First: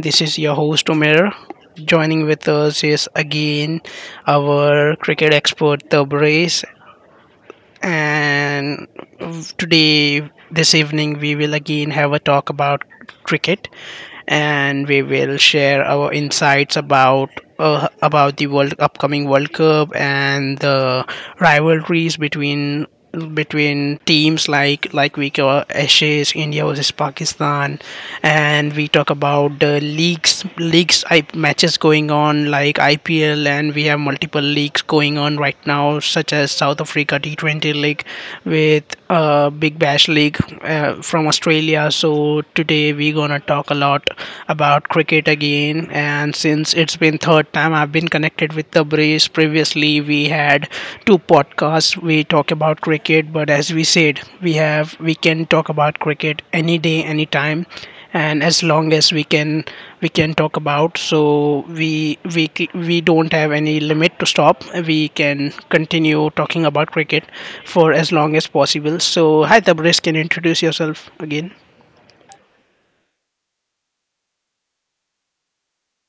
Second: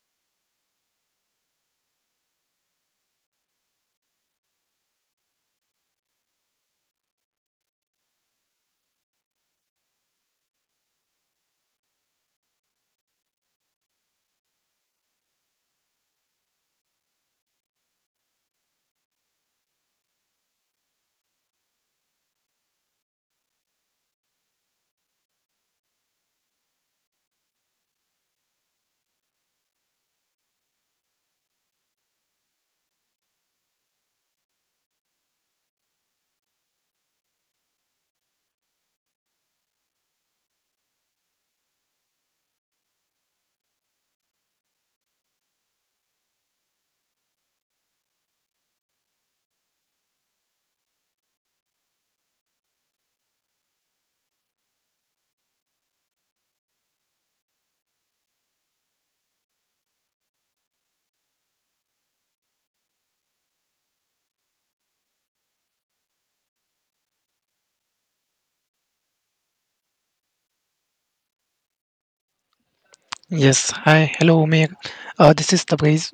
This is your host Omer. Joining with us is again our cricket expert Tabrace. And today, this evening, we will again have a talk about cricket, and we will share our insights about about the world upcoming World Cup and the rivalries between teams like we cover Ashes, India versus Pakistan, and we talk about the leagues, matches going on like IPL, and we have multiple leagues going on right now, such as South Africa T20 League with Big Bash League from Australia. So today we gonna talk a lot about cricket again. And since it's been third time I've been connected with the Brace, previously we had two podcasts. We talk about cricket, but as we said, we can talk about cricket any day, anytime, and as long as we can talk about. So we don't have any limit to stop. We can continue talking about cricket for as long as possible. So, hi, Tabriz, can you introduce yourself again? Yes, hi, hello, Umair. This is Tabriz,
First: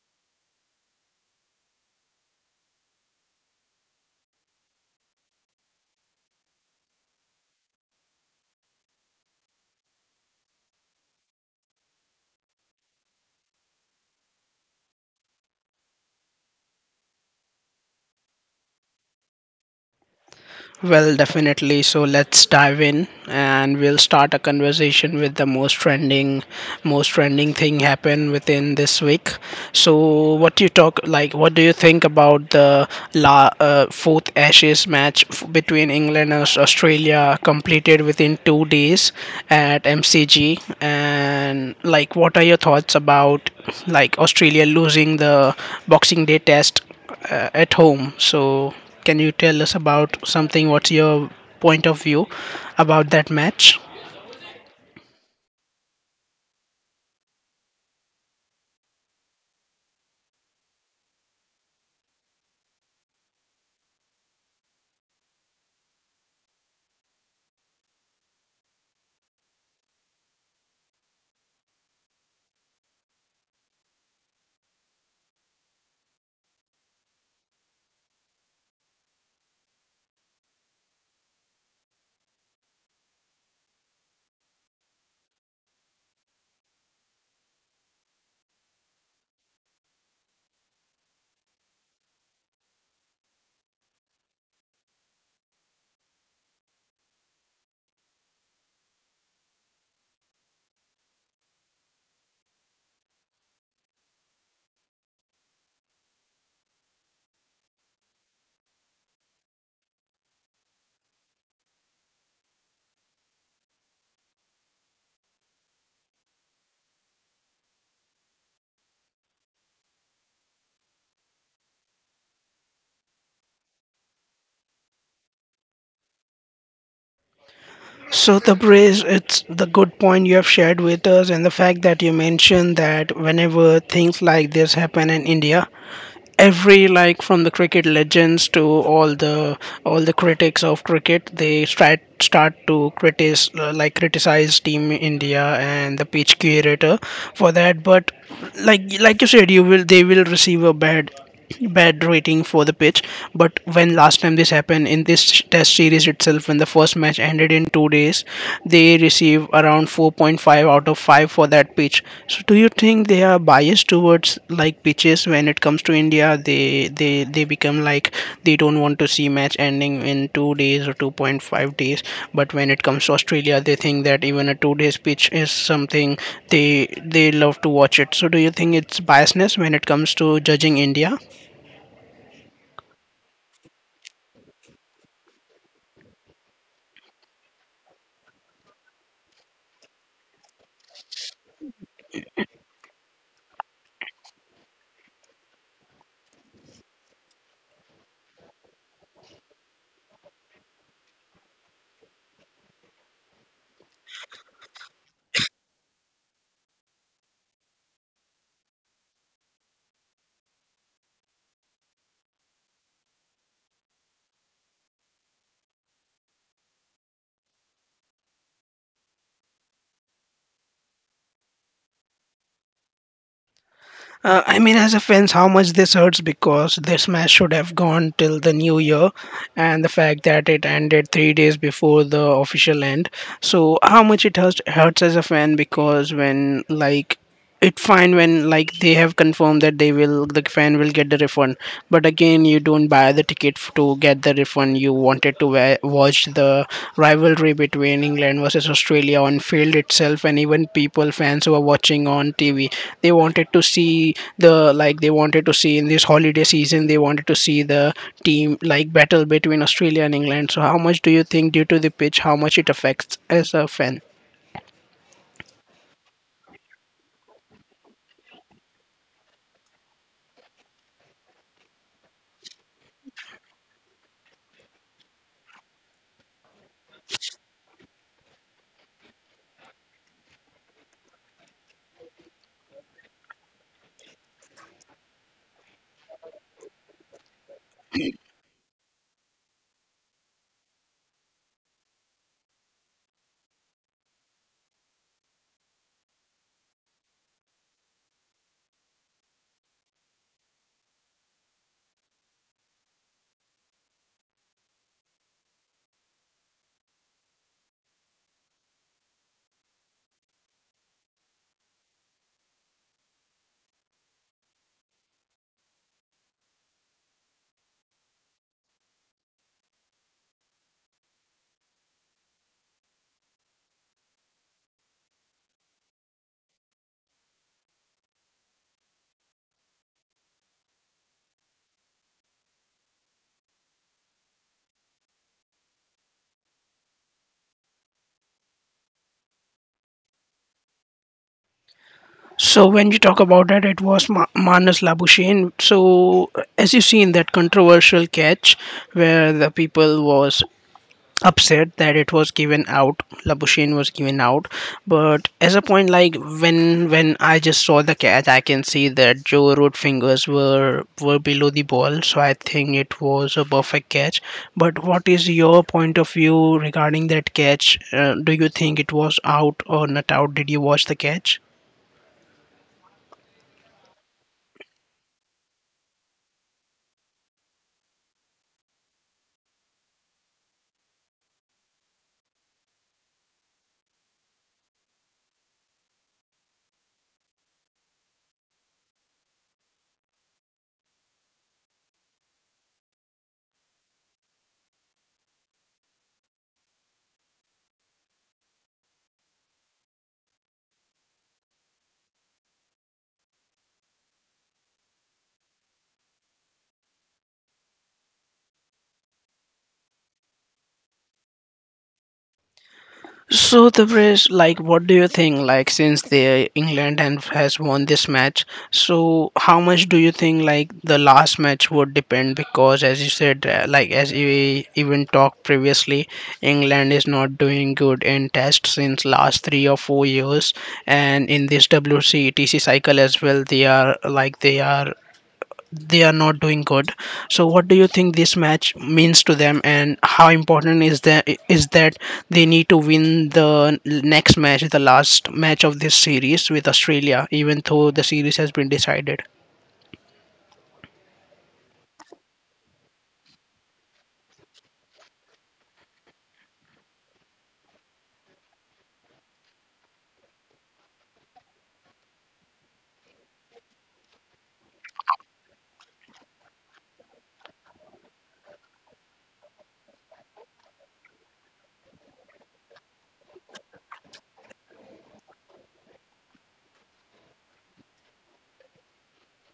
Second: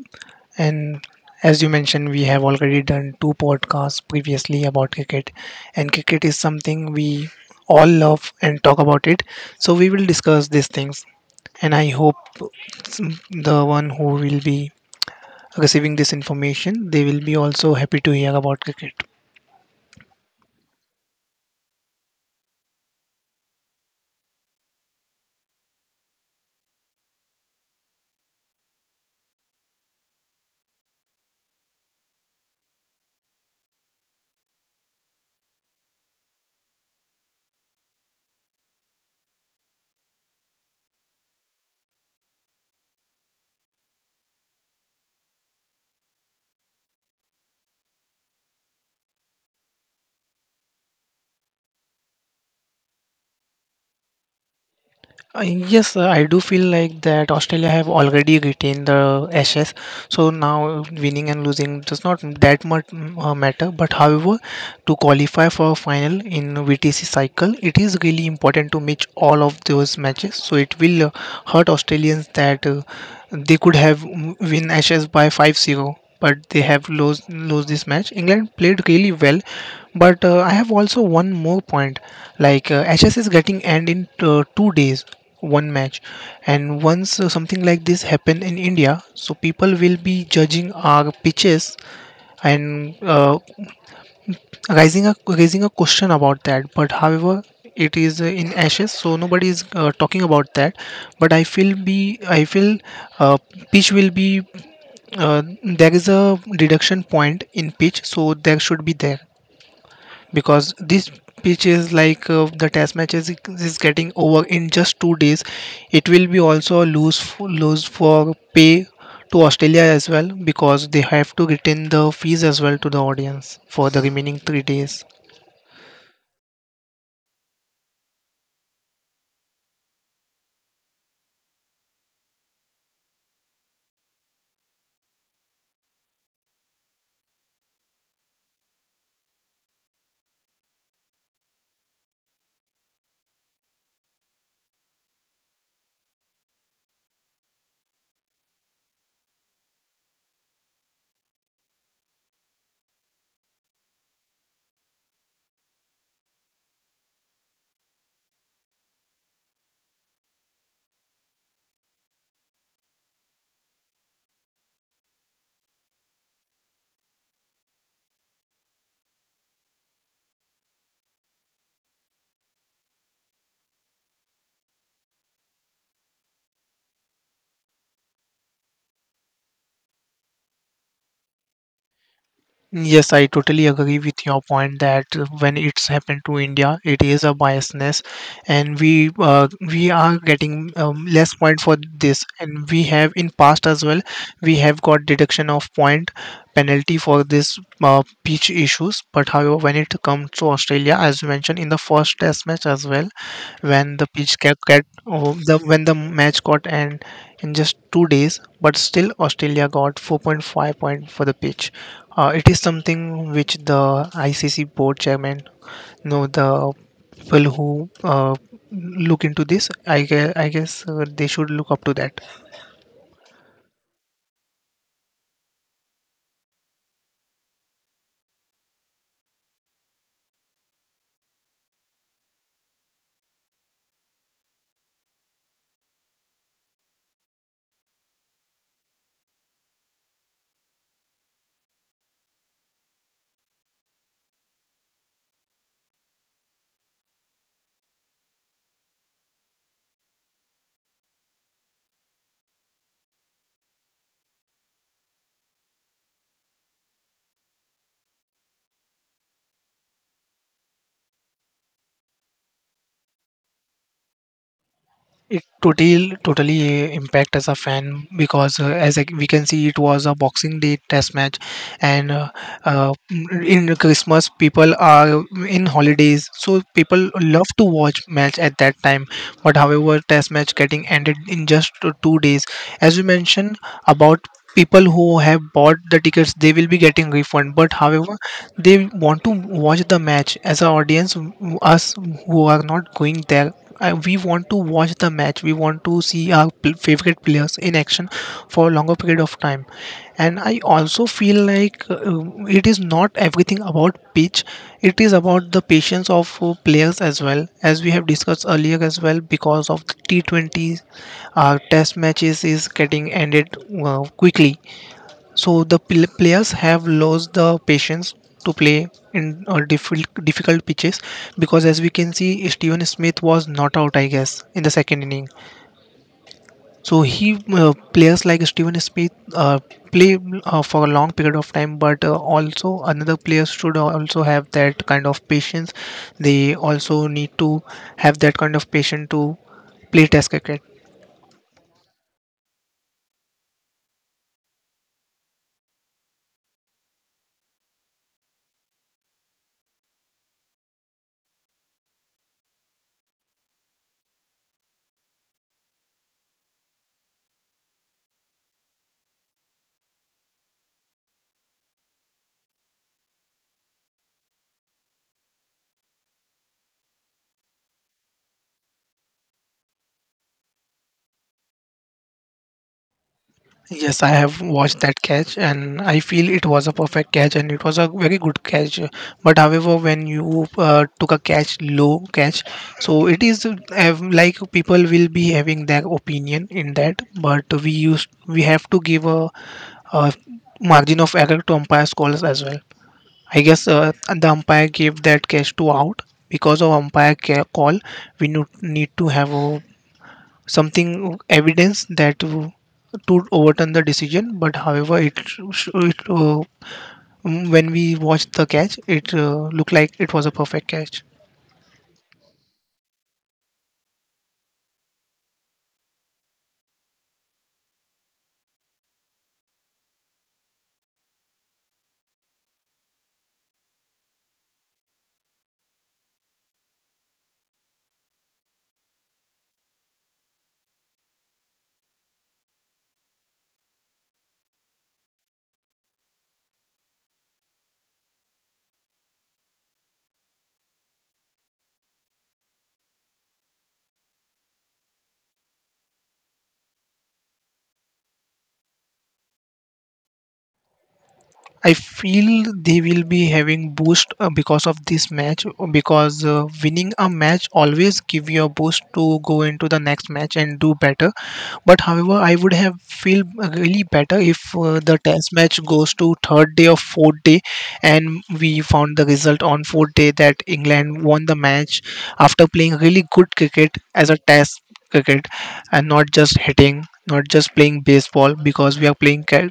and as you mentioned, we have already done two podcasts previously about cricket, and cricket is something we all love and talk about it. So we will discuss these things, and I hope the one who will be receiving this information, they will be also happy to hear about cricket. Well, definitely. So let's dive in, and we'll start a conversation with the most trending thing happened within this week. So, what you talk like? What do you think about the fourth Ashes match between England and Australia completed within 2 days at MCG? And like, what are your thoughts about like Australia losing the Boxing Day Test at home? So, can you tell us about something? What's your point of view about that match? Yes, I do feel like that Australia have already retained the Ashes, so now winning and losing does not that much matter. But however, to qualify for a final in VTC cycle, it is really important to match all of those matches. So it will hurt Australians that. They could have win Ashes by 5-0, but they have lost this match. England played really well, but I have also one more point. Like Ashes is getting end in 2 days, one match, and once something like this happen in India, so people will be judging our pitches and raising a question about that, but however it is in Ashes, so nobody is talking about that. But I feel uh, pitch will be, uh, there is a reduction point in pitch, so there should be there because this pitch is like, the test matches is getting over in just 2 days. It will be also a lose for pay to Australia as well, because they have to retain the fees as well to the audience for the remaining 3 days. So, Tabriz, it's the good point you have shared with us, and the fact that you mentioned that whenever things like this happen in India, every like from the cricket legends to all the critics of cricket, they start to criticize, like criticize team India and the pitch curator for that. But like you said, you will they will receive a bad rating for the pitch. But when last time this happened in this test series itself, when the first match ended in 2 days, they receive around 4.5 out of 5 for that pitch. So do you think they are biased towards like pitches when it comes to India? They become like they don't want to see match ending in 2 days or 2.5 days. But when it comes to Australia, they think that even a 2 days pitch is something they they love to watch it. So do you think it's biasness when it comes to judging India? Yes, I totally agree with your point that when it's happened to India, it is a biasness, and we are getting less point for this, and we have in past as well we have got deduction of point, penalty for this pitch issues. But however, when it comes to Australia, as you mentioned, in the first test match as well, when the pitch kept get oh, the when the match got end in just 2 days, but still Australia got 4.5 point five point for the pitch. It is something which the ICC board chairman know, the people who look into this, I guess they should look up to that. I mean, as a fans, how much this hurts, because this match should have gone till the new year, and the fact that it ended 3 days before the official end. So, how much it hurts as a fan, because when like it fine when like they have confirmed that the fan will get the refund. But again, you don't buy the ticket to get the refund. You wanted to watch the rivalry between England versus Australia on field itself, and even people fans who are watching on TV, they wanted to see the like they wanted to see in this holiday season, they wanted to see the team like battle between Australia and England. So how much do you think due to the pitch how much it affects as a fan? It totally impact as a fan, because we can see it was a Boxing Day test match, and uh, in Christmas people are in holidays, so people love to watch match at that time. But however, test match getting ended in just 2 days, as you mentioned about people who have bought the tickets, they will be getting refund. But however, they want to watch the match as an audience. Us who are not going there, we want to watch the match. We want to see our favorite players in action for a longer period of time. And I also feel like it is not everything about pitch. It is about the patience of players as well, as we have discussed earlier as well. Because of the T20, our test matches is getting ended quickly, so the players have lost the patience to play in difficult pitches, because as we can see, Steven Smith was not out I guess in the second inning. So he, players like Steven Smith play for a long period of time, but also another players should also have that kind of patience. They also need to have that kind of patience to play test cricket. So when you talk about that, it was Manas Labuschagne. So as you see in that controversial catch, where the people was upset that it was given out, Labushin was given out. But as a point like, when I just saw the catch, I can see that Joe Root fingers were below the ball, so I think it was a perfect catch. But what is your point of view regarding that catch? Do you think it was out or not out? Did you watch the catch? Yes, I have watched that catch, and I feel it was a perfect catch and it was a very good catch. But however, when you took a catch, low catch, so it is like people will be having their opinion in that. But we have to give a margin of error to umpires calls as well. I guess the umpire gave that catch to out because of umpire call. We need to have a something evidence that to overturn the decision. But however it, sh- it mm, when we watched the catch, it looked like it was a perfect catch. So, the Brits, like, what do you think? Like, since the England and has won this match, so how much do you think like the last match would depend? Because as you said, like as we even talked previously, England is not doing good in tests since last 3 or 4 years, and in this WCTC cycle as well, they are not doing good. So what do you think this match means to them, and how important is that they need to win the next match, the last match of this series with Australia, even though the series has been decided? I feel they will be having boost because of this match, because winning a match always give you a boost to go into the next match and do better. But however, I would have feel really better if the test match goes to third day or fourth day, and we found the result on fourth day that England won the match after playing really good cricket as a test cricket, and not just hitting, not just playing baseball, because we are playing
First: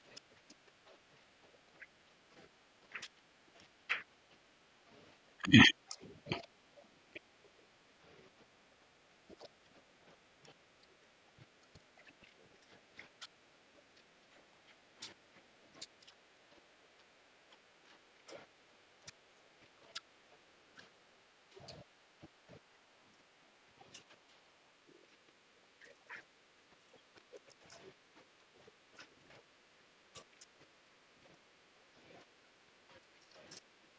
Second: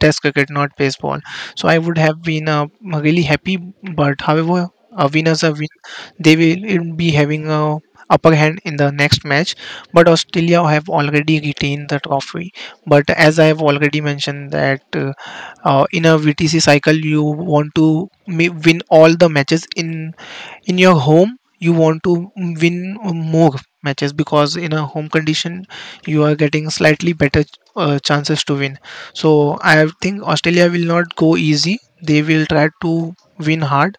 test cricket, not baseball. So I would have been really happy. But however, a winner's a win. They will be having a upper hand in the next match, but Australia have already retained the trophy. But as I have already mentioned that in a VTC cycle you want to win all the matches in your home. You want to win more matches, because in a home condition you are getting slightly better chances to win. So I think Australia will not go easy. They will try to win hard.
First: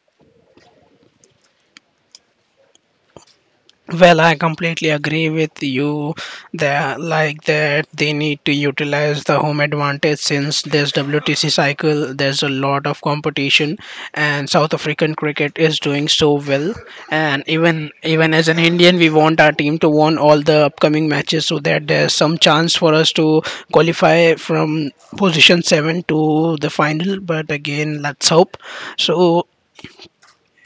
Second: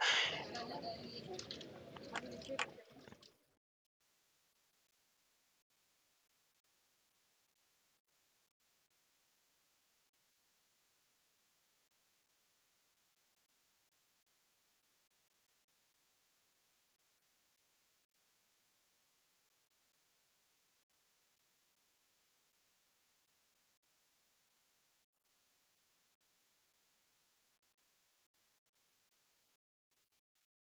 Well, I completely agree with you that they need to utilize the home advantage, since this WTC cycle there's a lot of competition, and South African cricket is doing so well. And even as an Indian, we want our team to win all the upcoming matches so that there's some chance for us to qualify from position 7 to the final. But again, let's hope so.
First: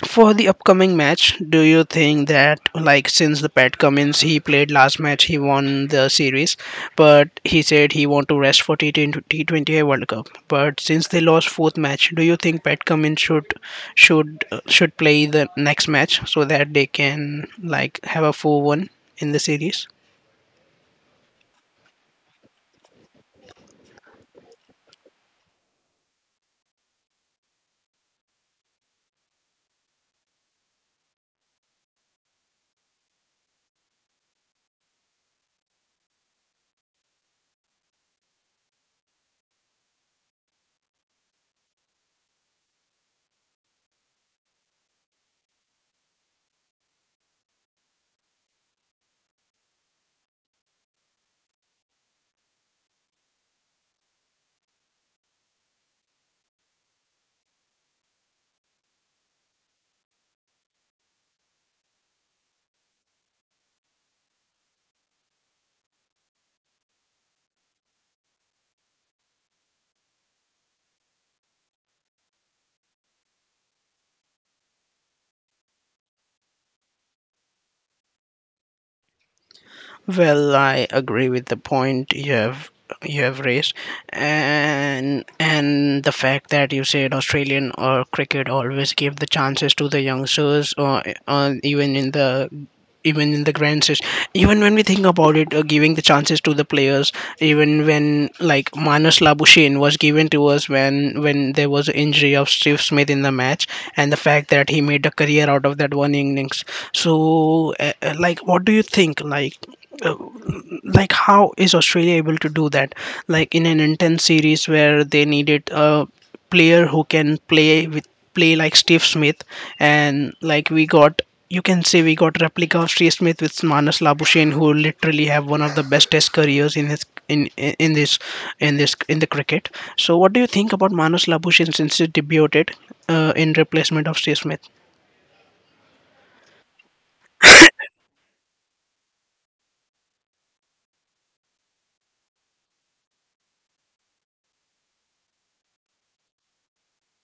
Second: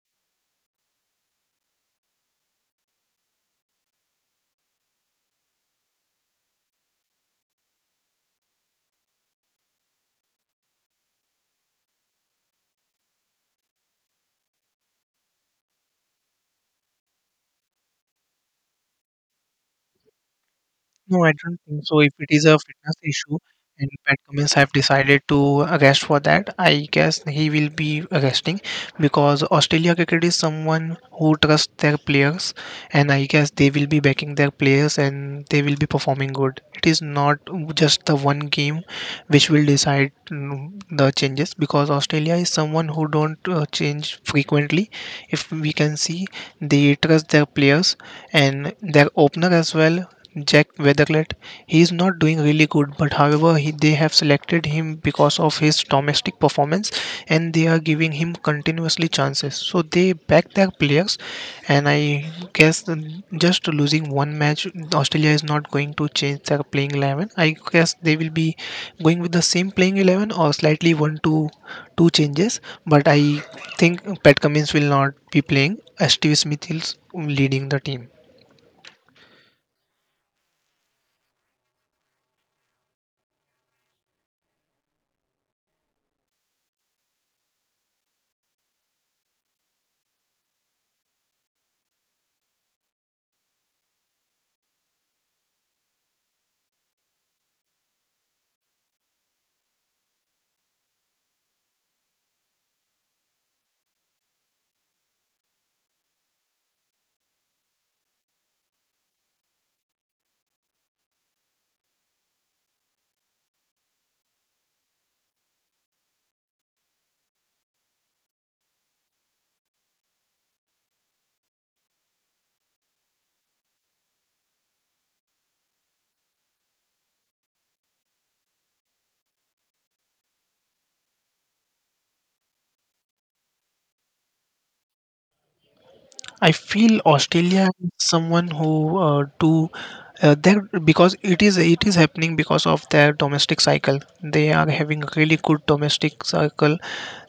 For the upcoming match, do you think that like since the Pat Cummins, he played last match, he won the series, but he said he want to rest for T20 World Cup. But since they lost fourth match, do you think Pat Cummins should play the next match so that they can like have a 4-1 in the series? No, I don't think so. If it is a fitness issue and Pat Cummins have decided to arrest for that, I guess he will be arresting, because Australia cricket is someone who trusts their players, and I guess they will be backing their players and they will be performing good. It is not just the one game which will decide the changes, because Australia is someone who don't change frequently. If we can see, they trust their players and their opener as well, Jack Weatherlett. He is not doing really good, but however, they have selected him because of his domestic performance, and they are giving him continuously chances. So they back their players, and I guess just losing one match, Australia is not going to change their playing 11. I guess they will be going with the same playing 11 or slightly one to two changes, but I think Pat Cummins will not be playing, as Steve Smith is leading the team. Well, I agree with the point you have raised, and the fact that you said Australian or cricket always give the chances to the youngsters, or even in the grand stage, even when we think about it, giving the chances to the players, even when like Manas Labushin was given to us when there was an injury of Steve Smith in the match, and the fact that he made a career out of that one innings. So like what do you think uh, like how is Australia able to do that, like in an intense series where they needed a player who can play with play like Steve Smith? And like we got, you can say we got replica of Steve Smith with Manas Labuschagne, who literally have one of the best test careers in his in this in this in the cricket. So what do you think about Manas Labuschagne since he debuted in replacement of Steve Smith? I feel Australia is someone who do that, because it is happening because of their domestic cycle. They are having a really good domestic cycle.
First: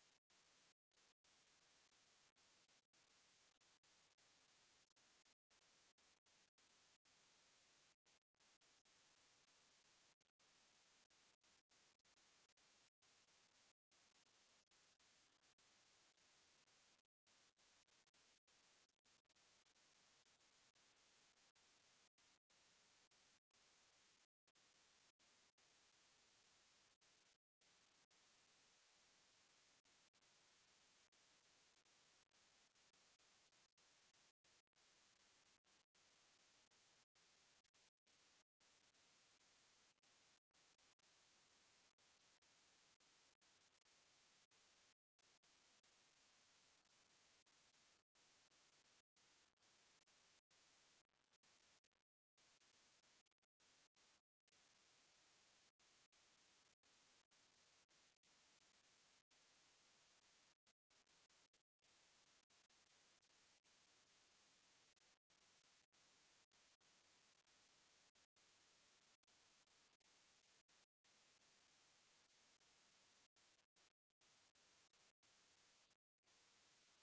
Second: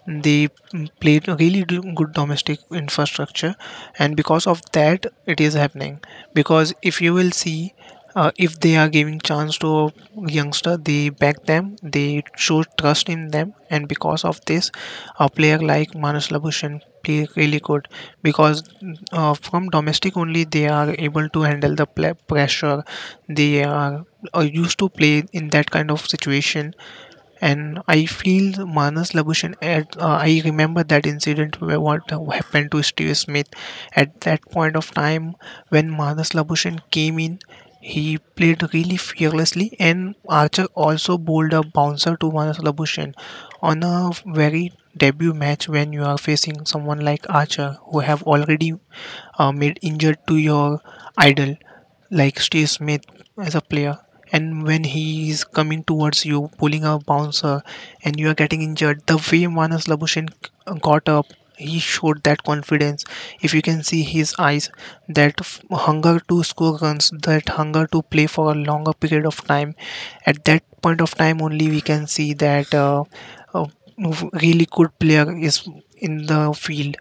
They play a really good domestic infrastructure, and because of that, it is happening. Because if you will see, if they are giving chance to a youngster, they back them, they show trust in them, and because of this, a player like Manas Labushan play really good, because from domestic only, they are able to handle the pla pressure. they are, are used to play in that kind of situation, and I feel Manas Labushan. I remember that incident where what happened to Steve Smith at that point of time when Manas Labushan came in. He played really fearlessly, and Archer also bowled a bouncer to Manas Labushan on a very debut match, when you are facing someone like Archer who have already made injured to your idol like Steve Smith as a player. And when he is coming towards you, pulling a bouncer, and you are getting injured, the way Manas Labushin got up, he showed that confidence. If you can see his eyes, that hunger to score runs, that hunger to play for a longer period of time. At that point of time, only we can see that a really good player is in the field.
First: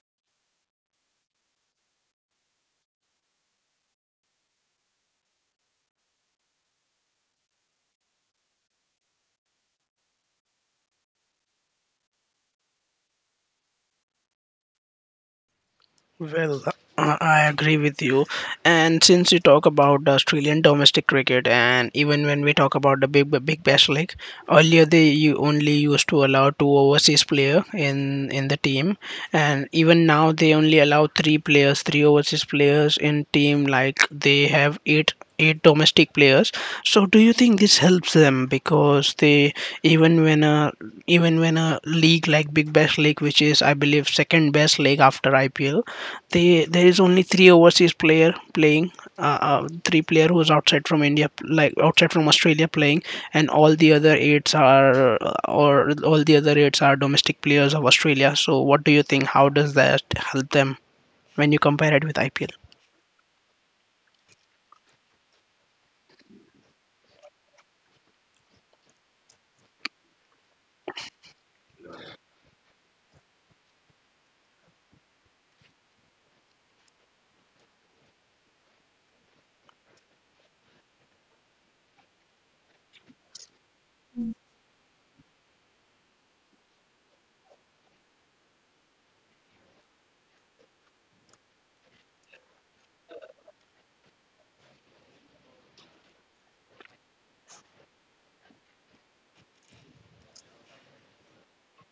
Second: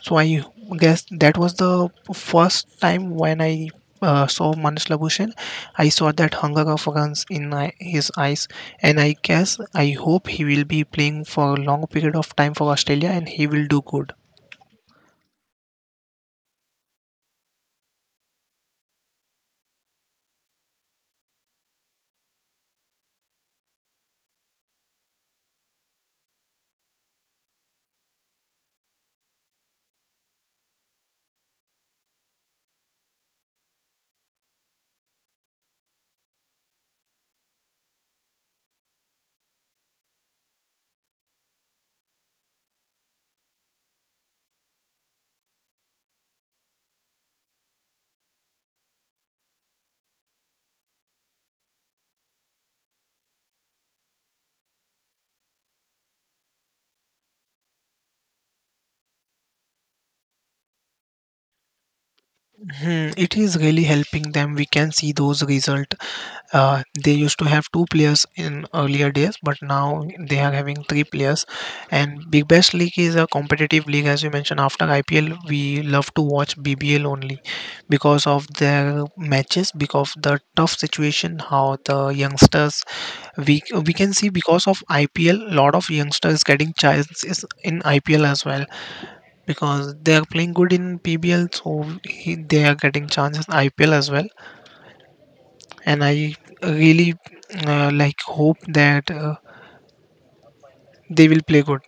So I guess that was the first time when I saw Manas Labushin. I saw that hunger of guns in his eyes, and I guess I hope he will be playing for a long period of time for Australia and he will do good. Well, I agree with you. And since you talk about the Australian domestic cricket, and even when we talk about the Big Bash League, earlier they you only used to allow two overseas player in the team, and even now they only allow three players, three overseas players in team. Like they have eight eight domestic players. So do you think this helps them because they even when a even when a league like Big Bash League, which is I believe second best league after IPL, they there is only three overseas player playing, three player who's outside from India, like outside from Australia playing, and all the other eights are domestic players of Australia. So what do you think? How does that help them when you compare it with IPL? Hmm, it is really helping them. We can see those results. They used to have two players in earlier days, but now they are having three players. And Big Bash League is a competitive league, as you mentioned. After IPL, we love to watch BBL only because of their matches, because of the tough situation, how the youngsters we can see, because of IPL, lot of youngsters getting chances in IPL as well, because they are playing good in PBL, so they are getting chances in IPL as well. And I really like hope that they will play good.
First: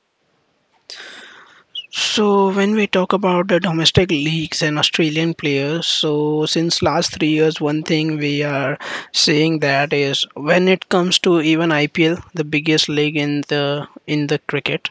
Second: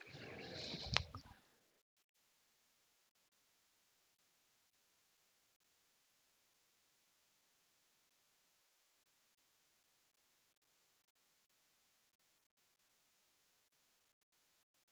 So when we talk about the domestic leagues and Australian players, so since last 3 years, one thing we are seeing that is when it comes to even IPL, the biggest league in the cricket,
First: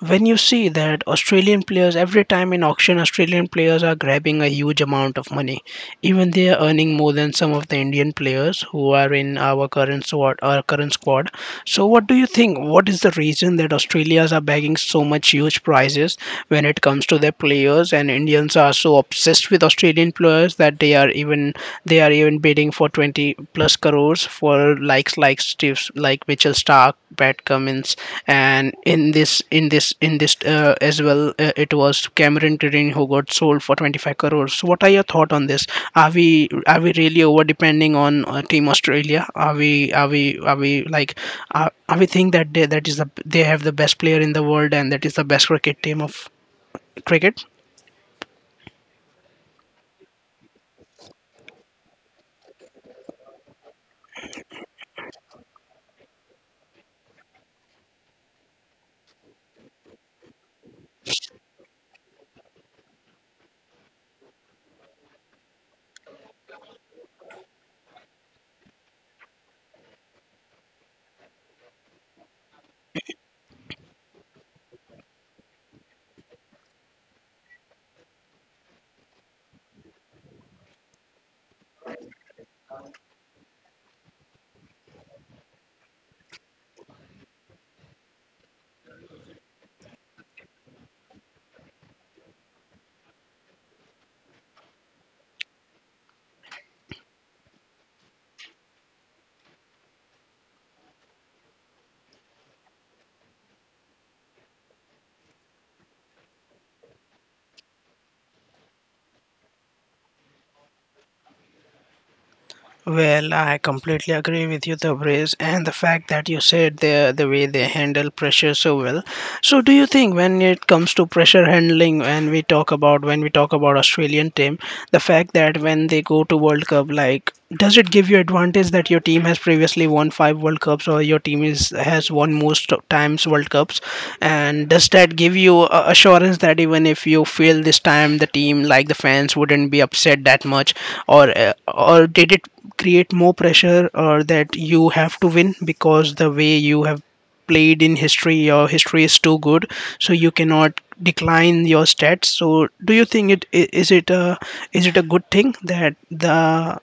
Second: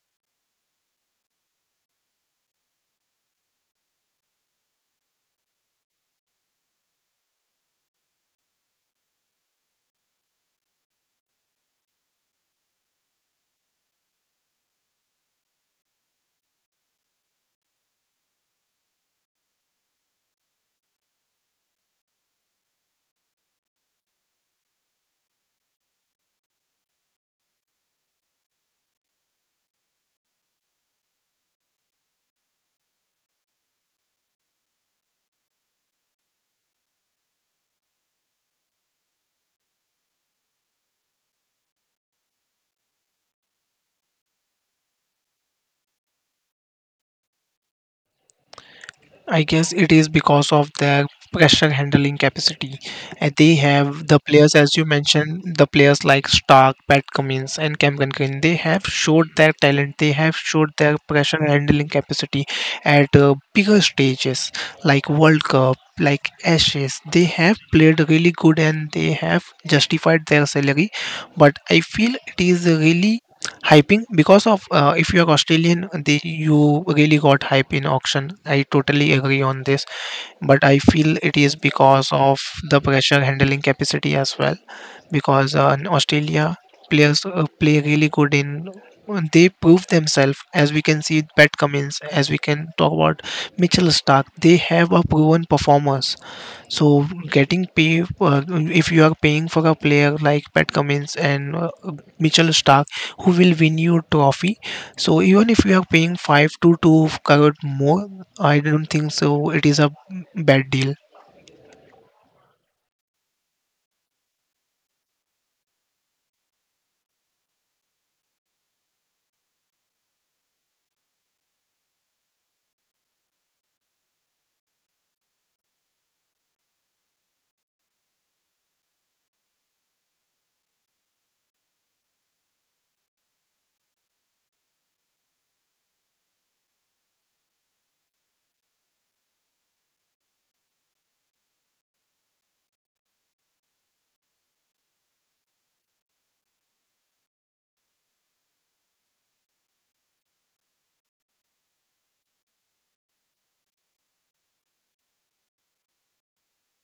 when you see that Australian players every time in auction, Australian players are grabbing a huge amount of money. Even they are earning more than some of the Indian players who are in our current squad so what do you think, what is the reason that Australians are bagging so much huge prizes when it comes to their players, and Indians are so obsessed with Australian players that they are even bidding for 20 plus crores for likes like Steve's like Mitchell Stark, Pat Cummins, and in this as well, it was Cameron Green who got sold for 25 crores. So what are your thought on this? Are we really over depending on Team Australia? Are we think that they have the best player in the world, and that is the best cricket team of cricket? I guess it is because of their pressure handling capacity. And they have the players, as you mentioned, the players like Stark, Pat Cummins, and Cam Green. They have showed their talent. They have showed their pressure handling capacity at bigger stages like World Cup, like Ashes. They have played really good and they have justified their salary. But I feel it is really hyping because of if you're Australian you really got hype in auction. I totally agree on this, but I feel it is because of the pressure handling capacity as well, because in Australia players play really good in they prove themselves. As we can see Pat Cummins, as we can talk about Mitchell Stark, they have a proven performers. So getting pay, if you are paying for a player like Pat Cummins and Mitchell Stark, who will win you trophy. So even if you are paying 5 to 2 crore more, I don't think so. It is a bad deal. Well, I completely agree with you, Tabriz, and the fact that you said the way they handle pressure so well. So do you think, when it comes to pressure handling, when we talk about Australian team, the fact that when they go to World Cup, like does it give you advantage that your team has previously won 5 World Cups, or your team is has won most of times World Cups? And does that give you a assurance that even if you fail this time the team like the fans wouldn't be upset that much or did it create more pressure or that you have to win because the way you have played in history your history is too good so you cannot decline your stats so do you think is it a good thing that the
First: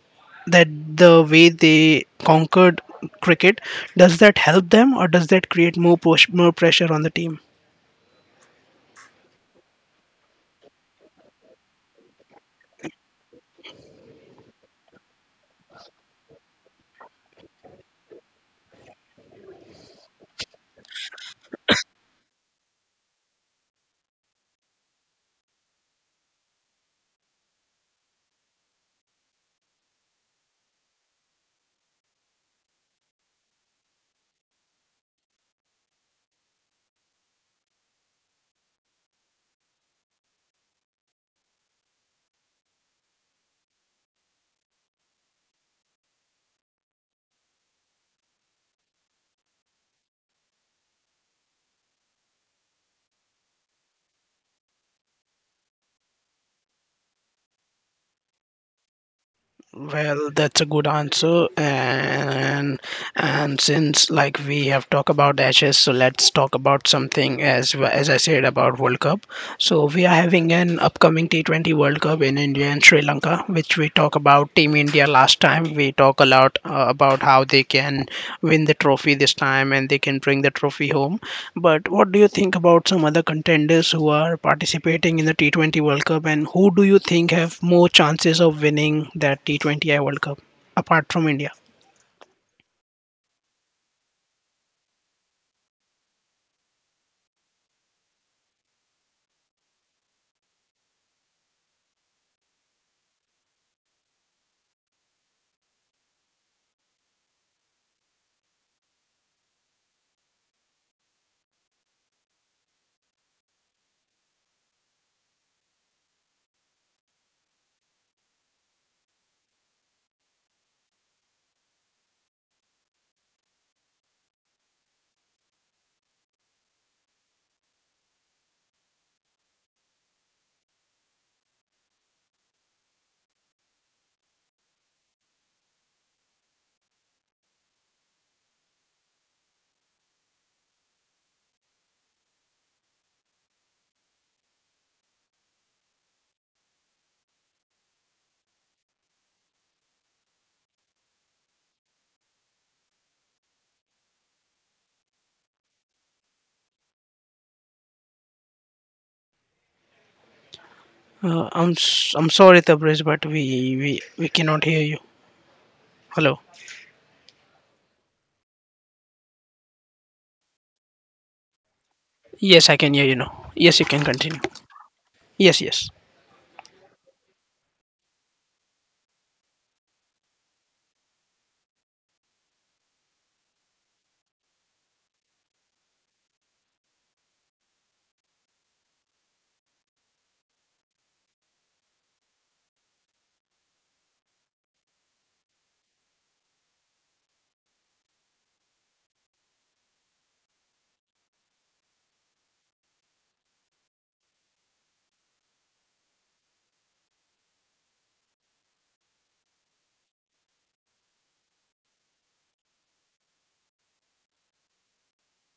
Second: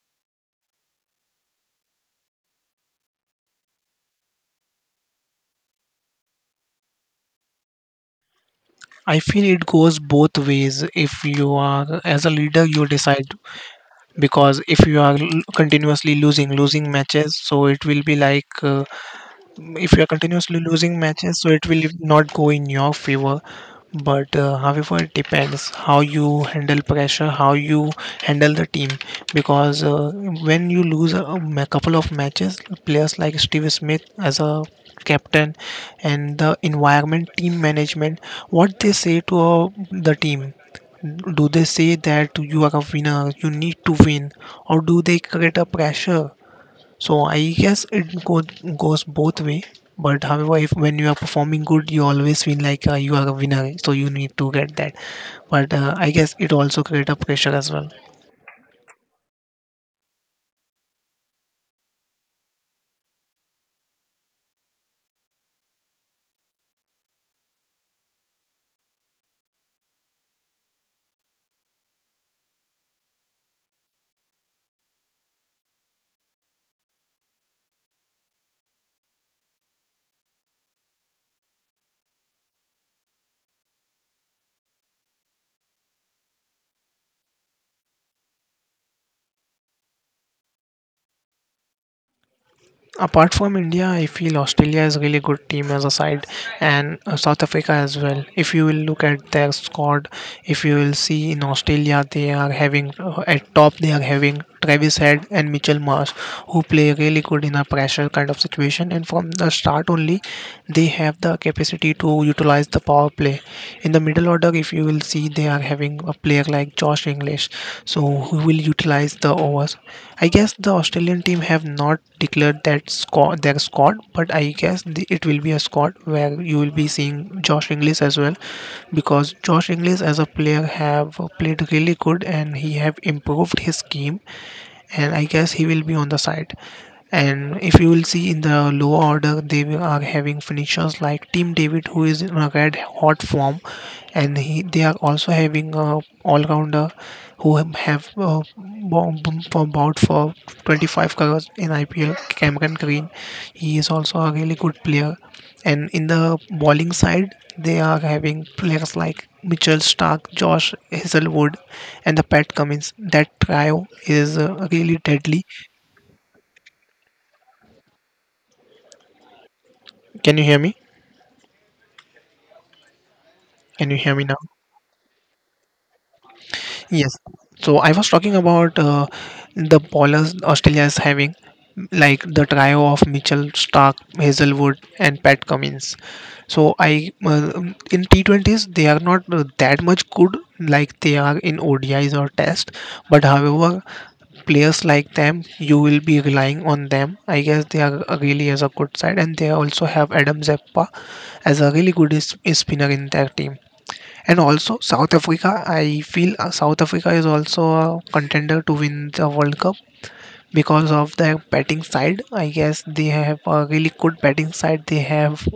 that the way they conquered cricket, does that help them or does that create more push, more pressure on the team? I feel it goes both ways. If you are as a leader, you decide, because if you are continuously losing matches, so it will be like, if you are continuously losing matches, so it will not go in your favor. But however it depends how you handle pressure, how you handle the team, because when you lose a couple of matches, players like Steve Smith as a captain, and the environment, team management, what they say to the team, do they say that you are a winner, you need to win, or do they create a pressure? So I guess it goes both way. But however, if when you are performing good, you always feel like you are a winner, so you need to get that. But I guess it also create a pressure as well. Well, that's a good answer. And since like we have talked about Ashes, so let's talk about something as I said about World Cup. So we are having an upcoming T20 World Cup in India and Sri Lanka, which we talk about Team India last time. We talk a lot about how they can win the trophy this time and they can bring the trophy home. But what do you think about some other contenders who are participating in the T20 World Cup and who do you think have more chances of winning that T20I World Cup apart from India? Apart from India, I feel Australia is really good team as a side, and South Africa as well. If you will look at their squad, if you will see in Australia, they are having, at top they are having Travis Head and Mitchell Marsh, who play really good in a pressure kind of situation. And from the start only, they have the capacity to utilize the power play. In the middle order, if you will see, they are having a player like Josh English, so who will utilize the overs. I guess the Australian team have not declared that squad, their squad, but I guess it will be a squad where you will be seeing Josh English as well, because Josh English as a player have played really good and he have improved his game, and I guess he will be on the side. And if you will see in the low order, are having finishers like Team David, who is in a red hot form, and he they are also having a all rounder who have for about for 25 crores in IPL. Cameron Green, he is also a really good player. And in the bowling side, they are having players like Mitchell Stark, Josh Uh, Hazelwood, I'm s- and the I'm Pat sorry Cummins. Tabriz, but That trio we we is cannot hear you. really deadly. Hello. Can you hear me? Yes, I can hear you now. Yes, you Can you can hear me now? continue. Yes, yes. Yes. So I was talking about the bowlers Australia is having, like the trio of Mitchell Stark, Hazelwood, and Pat Cummins. So I, in T20s they are not that much good like they are in ODIs or Test. But however, players like them, you will be relying on them. I guess they are really as a good side, and they also have Adam Zeppa as a really good spinner in their team. And also South Africa, I feel, South Africa is also a contender to win the World Cup because of their batting side. I guess they have a really good batting side. They have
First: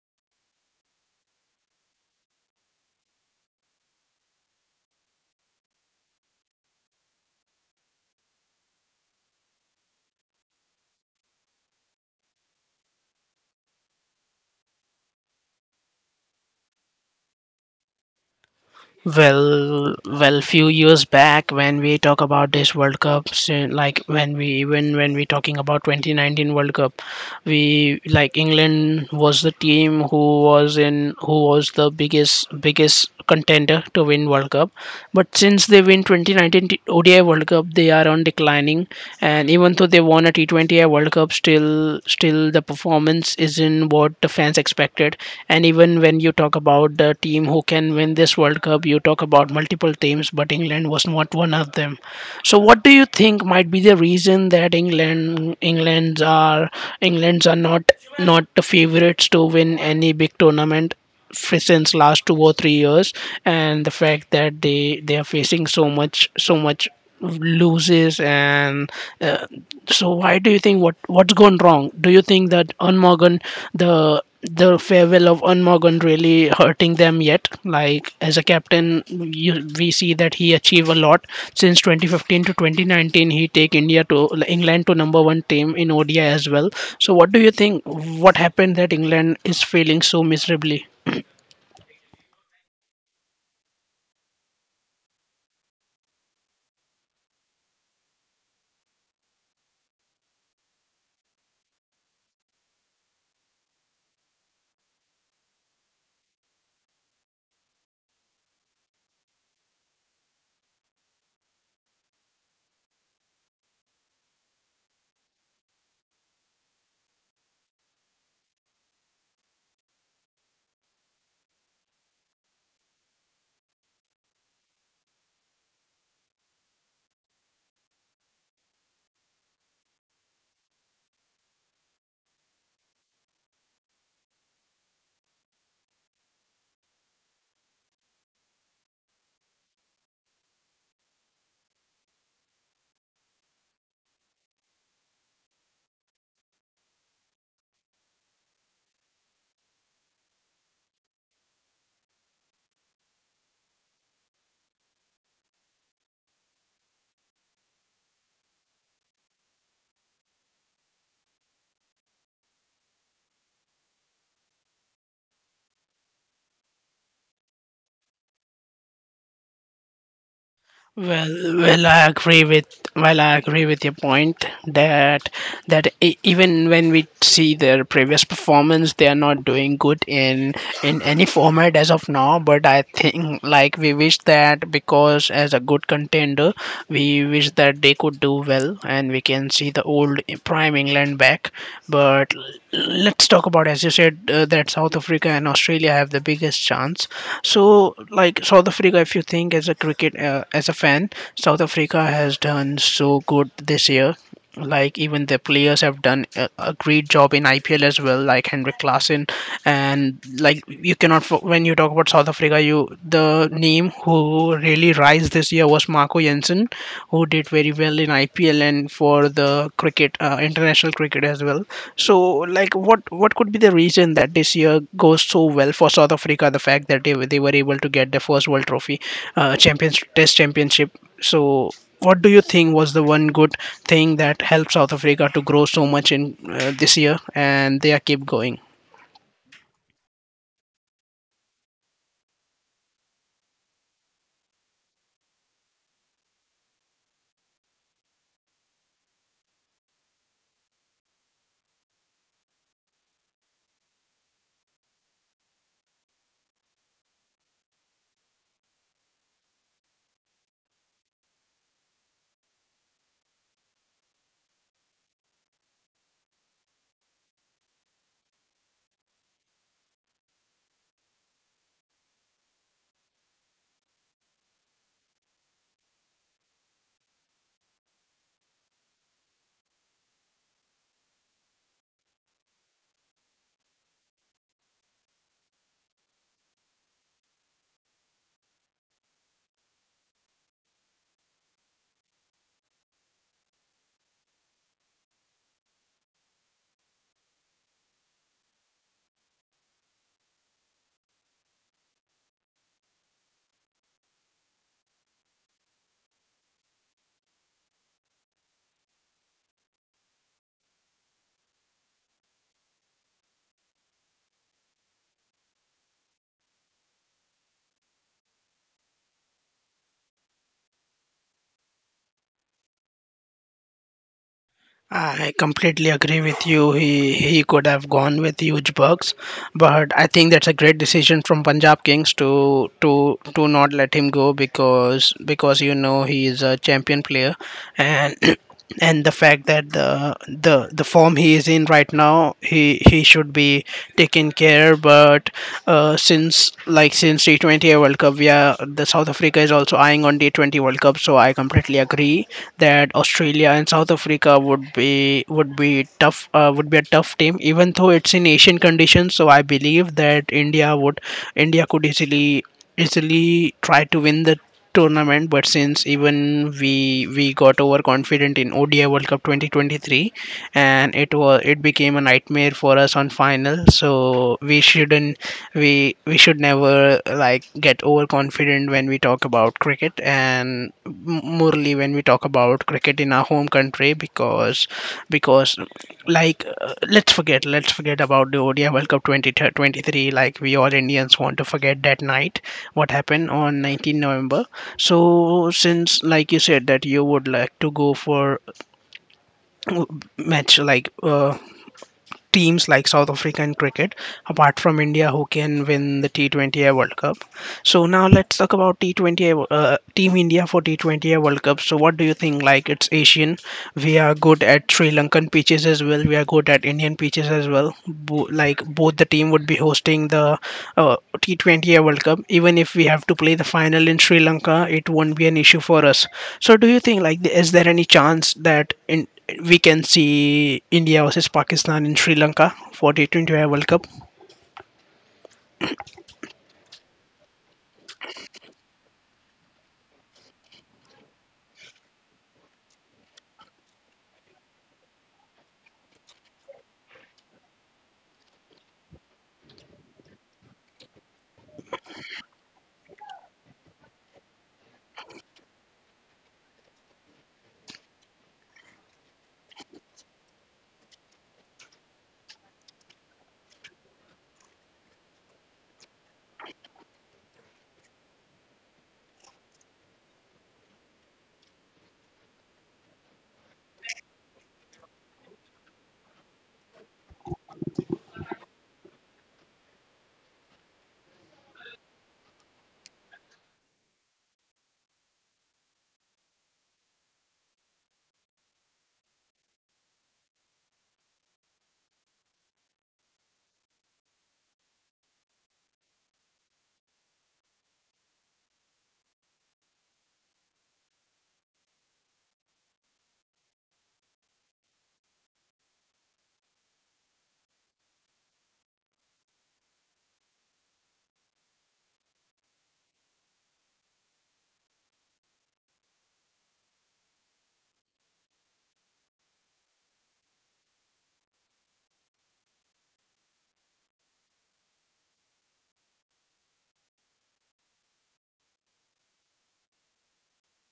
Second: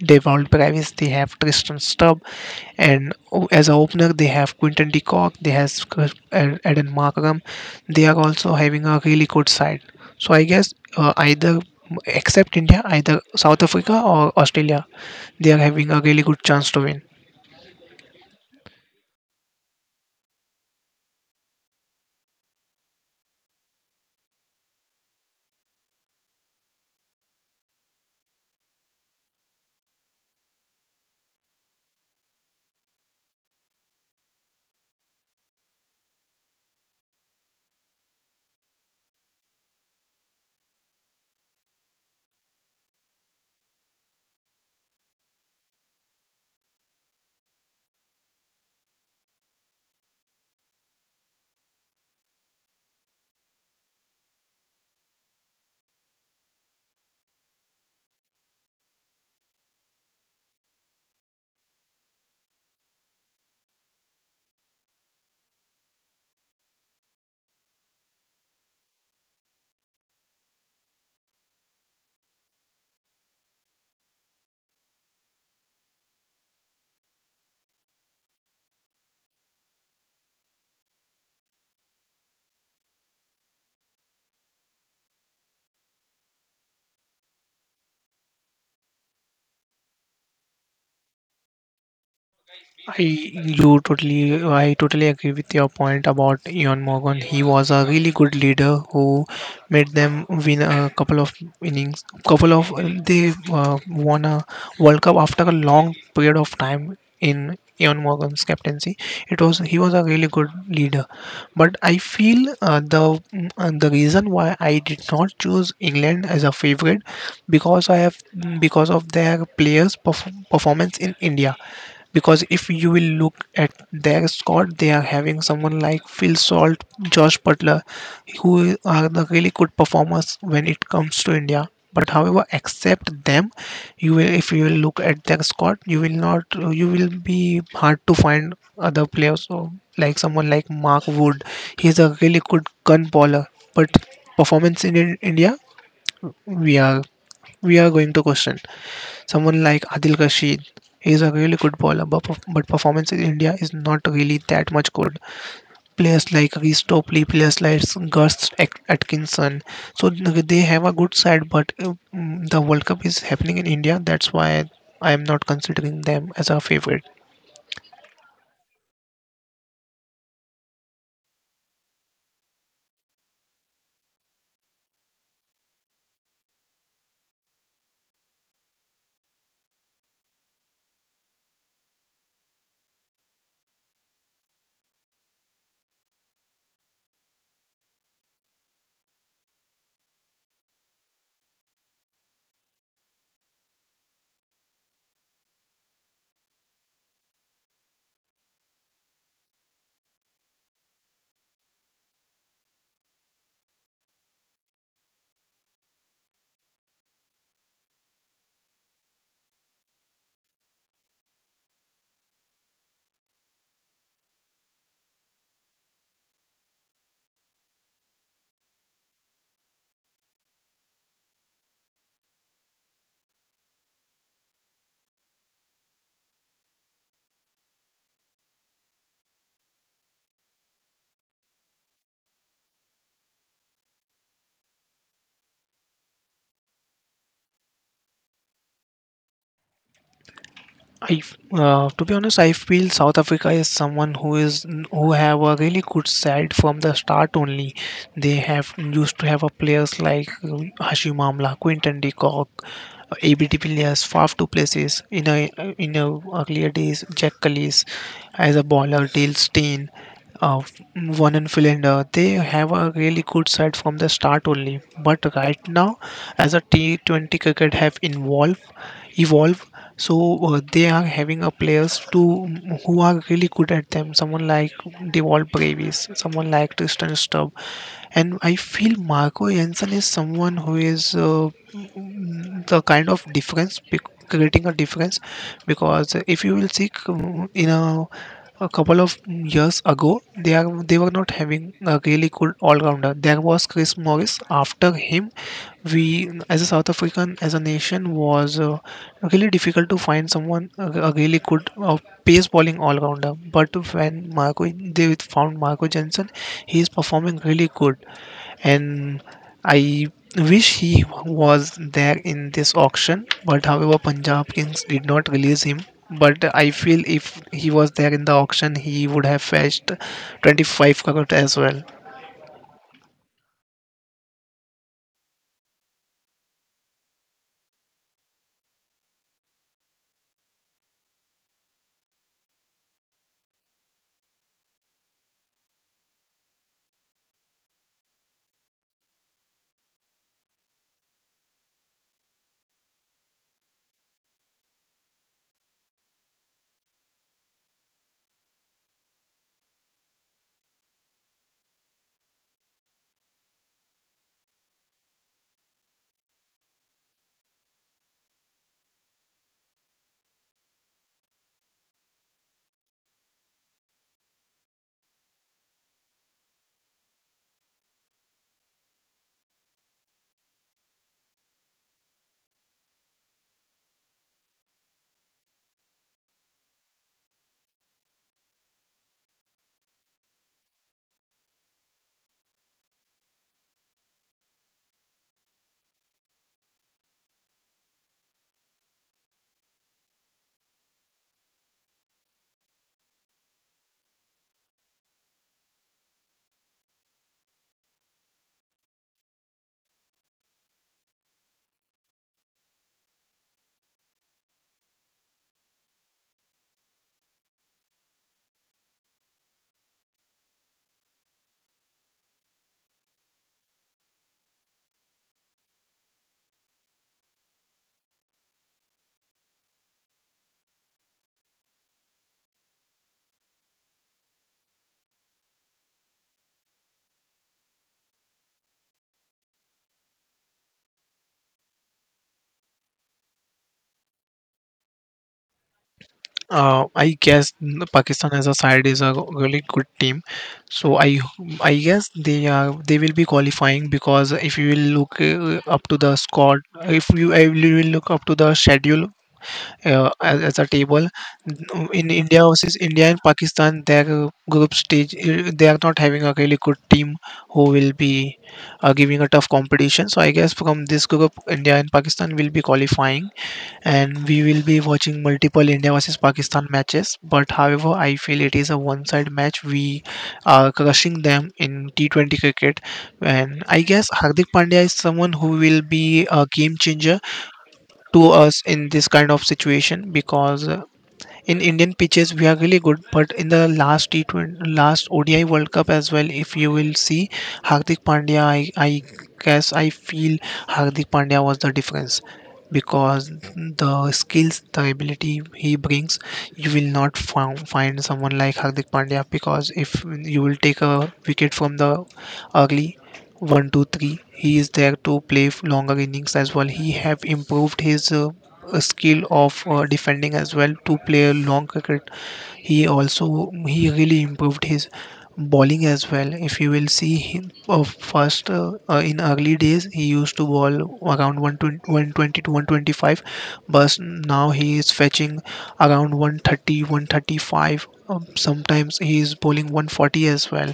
Devon Travis, they have Tristan Stubbs, and as a opener, they have Quinton de Kock, they have Eden Markram. They are also having a really good side. So I guess, either except India, either South Africa or Australia, they are having a really good chance to win. Well, few years back when we talk about this World Cup, so, like when we even when we talking about 2019 World Cup, we like England was the team who was in who was the biggest contender to win World Cup. But since they win 2019 T- ODI World Cup, they are on declining, and even though they won a T20 World Cup, still the performance isn't what the fans expected. And even when you talk about the team who can win this World Cup, you talk about multiple teams, but England was not one of them. So, what do you think might be the reason that England's are not the favorites to win any big tournament since last 2 or 3 years, and the fact that they are facing so much loses? And uh, so why do you think, what's gone wrong? Do you think that Unmorgan the the farewell of Unmorgan really hurting them yet? Like as a captain, we see that he achieved a lot since 2015 to 2019. He take India to England to number one team in ODI as well. So what do you think? What happened that England is failing so miserably? I I totally agree with your point about Ian Morgan. He was a really good leader who made them win a couple of innings. Couple of, they won a World Cup after a long period of time in Ian Morgan's captaincy. It was he was a really good leader, but I feel, the reason why I did not choose England as a favorite, because I have, because of their players' performance in India, because if you will look at their squad, they are having someone like Phil Salt, Josh Butler, who are the really good performers when it comes to India. But however, except them, you will if you will look at their squad, you will not, you will be hard to find other players. So, like, someone like Mark Wood, he's a really good gun bowler, but performance in India, we are we are going to question. Someone like Adil Rashid, he is a really good bowler, but performance in India is not really that much good. Players like Reece Topley, players like Gus Atkinson, so they have a good side. But, the World Cup is happening in India, that's why I am not considering them as a favorite. Well, I agree with I agree with your point that even when we see their previous performance, they are not doing good in any format as of now. But I think like we wish that, because as a good contender, we wish that they could do well and we can see the old prime England back. But let's talk about, as you said, that South Africa and Australia have the biggest chance. So like South Africa, if you think as a cricket, as a fan, South Africa has done so good this year, like even the players have done a great job in IPL as well, like Henrik Klassen. And like you cannot when you talk about South Africa, you, the name who really rise this year was Marco Jensen, who did very well in IPL and for the cricket, international cricket as well. So like what could be the reason that this year goes so well for South Africa? The fact that they were able to get the first World Trophy, Champions Test Championship. So what do you think was the one good thing that helped South Africa to grow so much in this year and they are keep going? To be honest, I feel South Africa is someone who is, who have a really good side from the start only. They have used to have a players like, Hashim Amla, Quinton de Kock, AB de Villiers, Faf du Plessis. In a earlier days, Jack Callis as a bowler, Dale Steyn, uh, one and Philander. They have a really good side from the start only. But right now, as a T20 cricket have involved evolve, so they are having a players to who are really good at them, someone like Deval Bravis, someone like Tristan Stubb. And I feel Marco Jensen is someone who is, the kind of difference, creating a difference, because if you will see, you know, a couple of years ago, they were not having a really good all-rounder. There was Chris Morris. After him, we as a South African as a nation was, really difficult to find someone a really good, pace bowling all-rounder. But when Marco they found Marco Jensen, he is performing really good, and I wish he was there in this auction, but however, Punjab Kings did not release him. But I feel if he was there in the auction, he would have fetched 25 crore as well. I completely agree with you. He could have gone with huge bucks, but I think that's a great decision from Punjab Kings to to not let him go, because you know he is a champion player, and and the fact that the the form he is in right now, he should be taken care. But since T20 World Cup, yeah, the South Africa is also eyeing on T20 World Cup. So I completely agree that Australia and South Africa would be tough, would be a tough team, even though it's in Asian conditions. So I believe that India would India could easily try to win the tournament. But since even we got overconfident in ODI World Cup 2023, and it became a nightmare for us on final, so we shouldn't we should never like get overconfident when we talk about cricket, and morely when we talk about cricket in our home country, because like let's forget about the ODI World Cup 2023. Like we all Indians want to forget that night what happened on 19 November. So since like you said that you would like to go for match, like teams like South African cricket, apart from India, who can win the T20 World Cup. So now let's talk about T20 Team India for T20 World Cup. So what do you think? Like it's Asian, we are good at Sri Lankan pitches as well. We are good at Indian pitches as well. Like both the team would be hosting the T20 World Cup. Even if we have to play the final in Sri Lanka, it won't be an issue for us. So, do you think like is there any chance that in we can see India versus Pakistan in Sri Lanka for T20 World Cup? I guess the Pakistan as a side is a really good team, so I guess they will be qualifying, because if you will look, up to the squad, if you I will look up to the schedule, as a table. In India versus India and Pakistan, their group stage, they are not having a really good team who will be giving a tough competition. So I guess from this group, India and Pakistan will be qualifying, and we will be watching multiple India versus Pakistan matches. But however, I feel it is a one-side match. We are crushing them in T20 cricket, and I guess Hardik Pandya is someone who will be a game changer to us in this kind of situation, because in Indian pitches we are really good, but in the last T20, last ODI World Cup as well, if you will see Hardik Pandya, I guess I feel Hardik Pandya was the difference, because the skills, the ability he brings, you will not find someone like Hardik Pandya. Because if you will take a wicket from the early 1, 2, 3, he is there to play longer innings as well. He have improved his a skill of defending as well, to play a long cricket. He also he really improved his bowling as well. If you will see him, first in early days he used to bowl around 120 to 125, but now he is fetching around 130 135, sometimes he is bowling 140 as well.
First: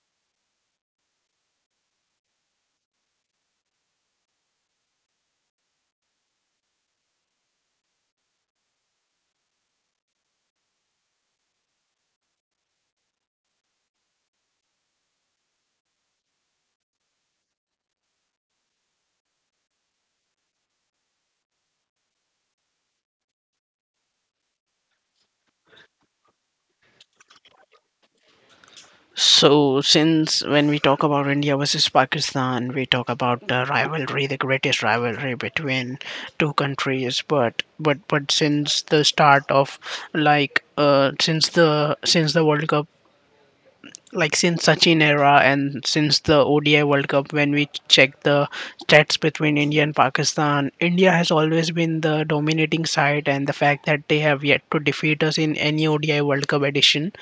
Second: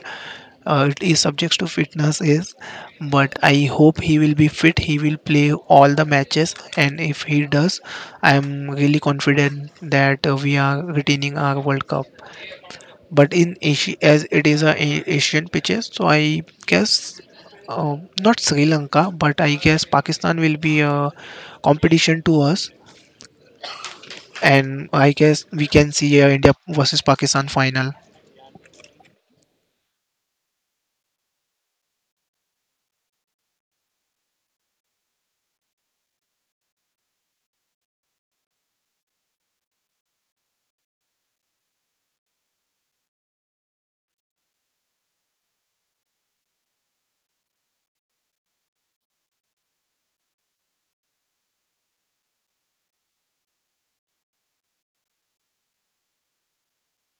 It is subject to fitness is but I hope he will be fit. He will play all the matches, and if he does, I am really confident that we are retaining our World Cup. But in Asia, as it is Asian pitches, so I guess, not Sri Lanka, but I guess Pakistan will be a competition to us, and I guess we can see a India versus Pakistan final. So, since when we talk about India versus Pakistan, we talk about the rivalry, the greatest rivalry between two countries. But since the start of like since the World Cup, like since Sachin era and since the ODI World Cup, when we check the stats between India and Pakistan, India has always been the dominating side, and the fact that they have yet to defeat us in any ODI World Cup edition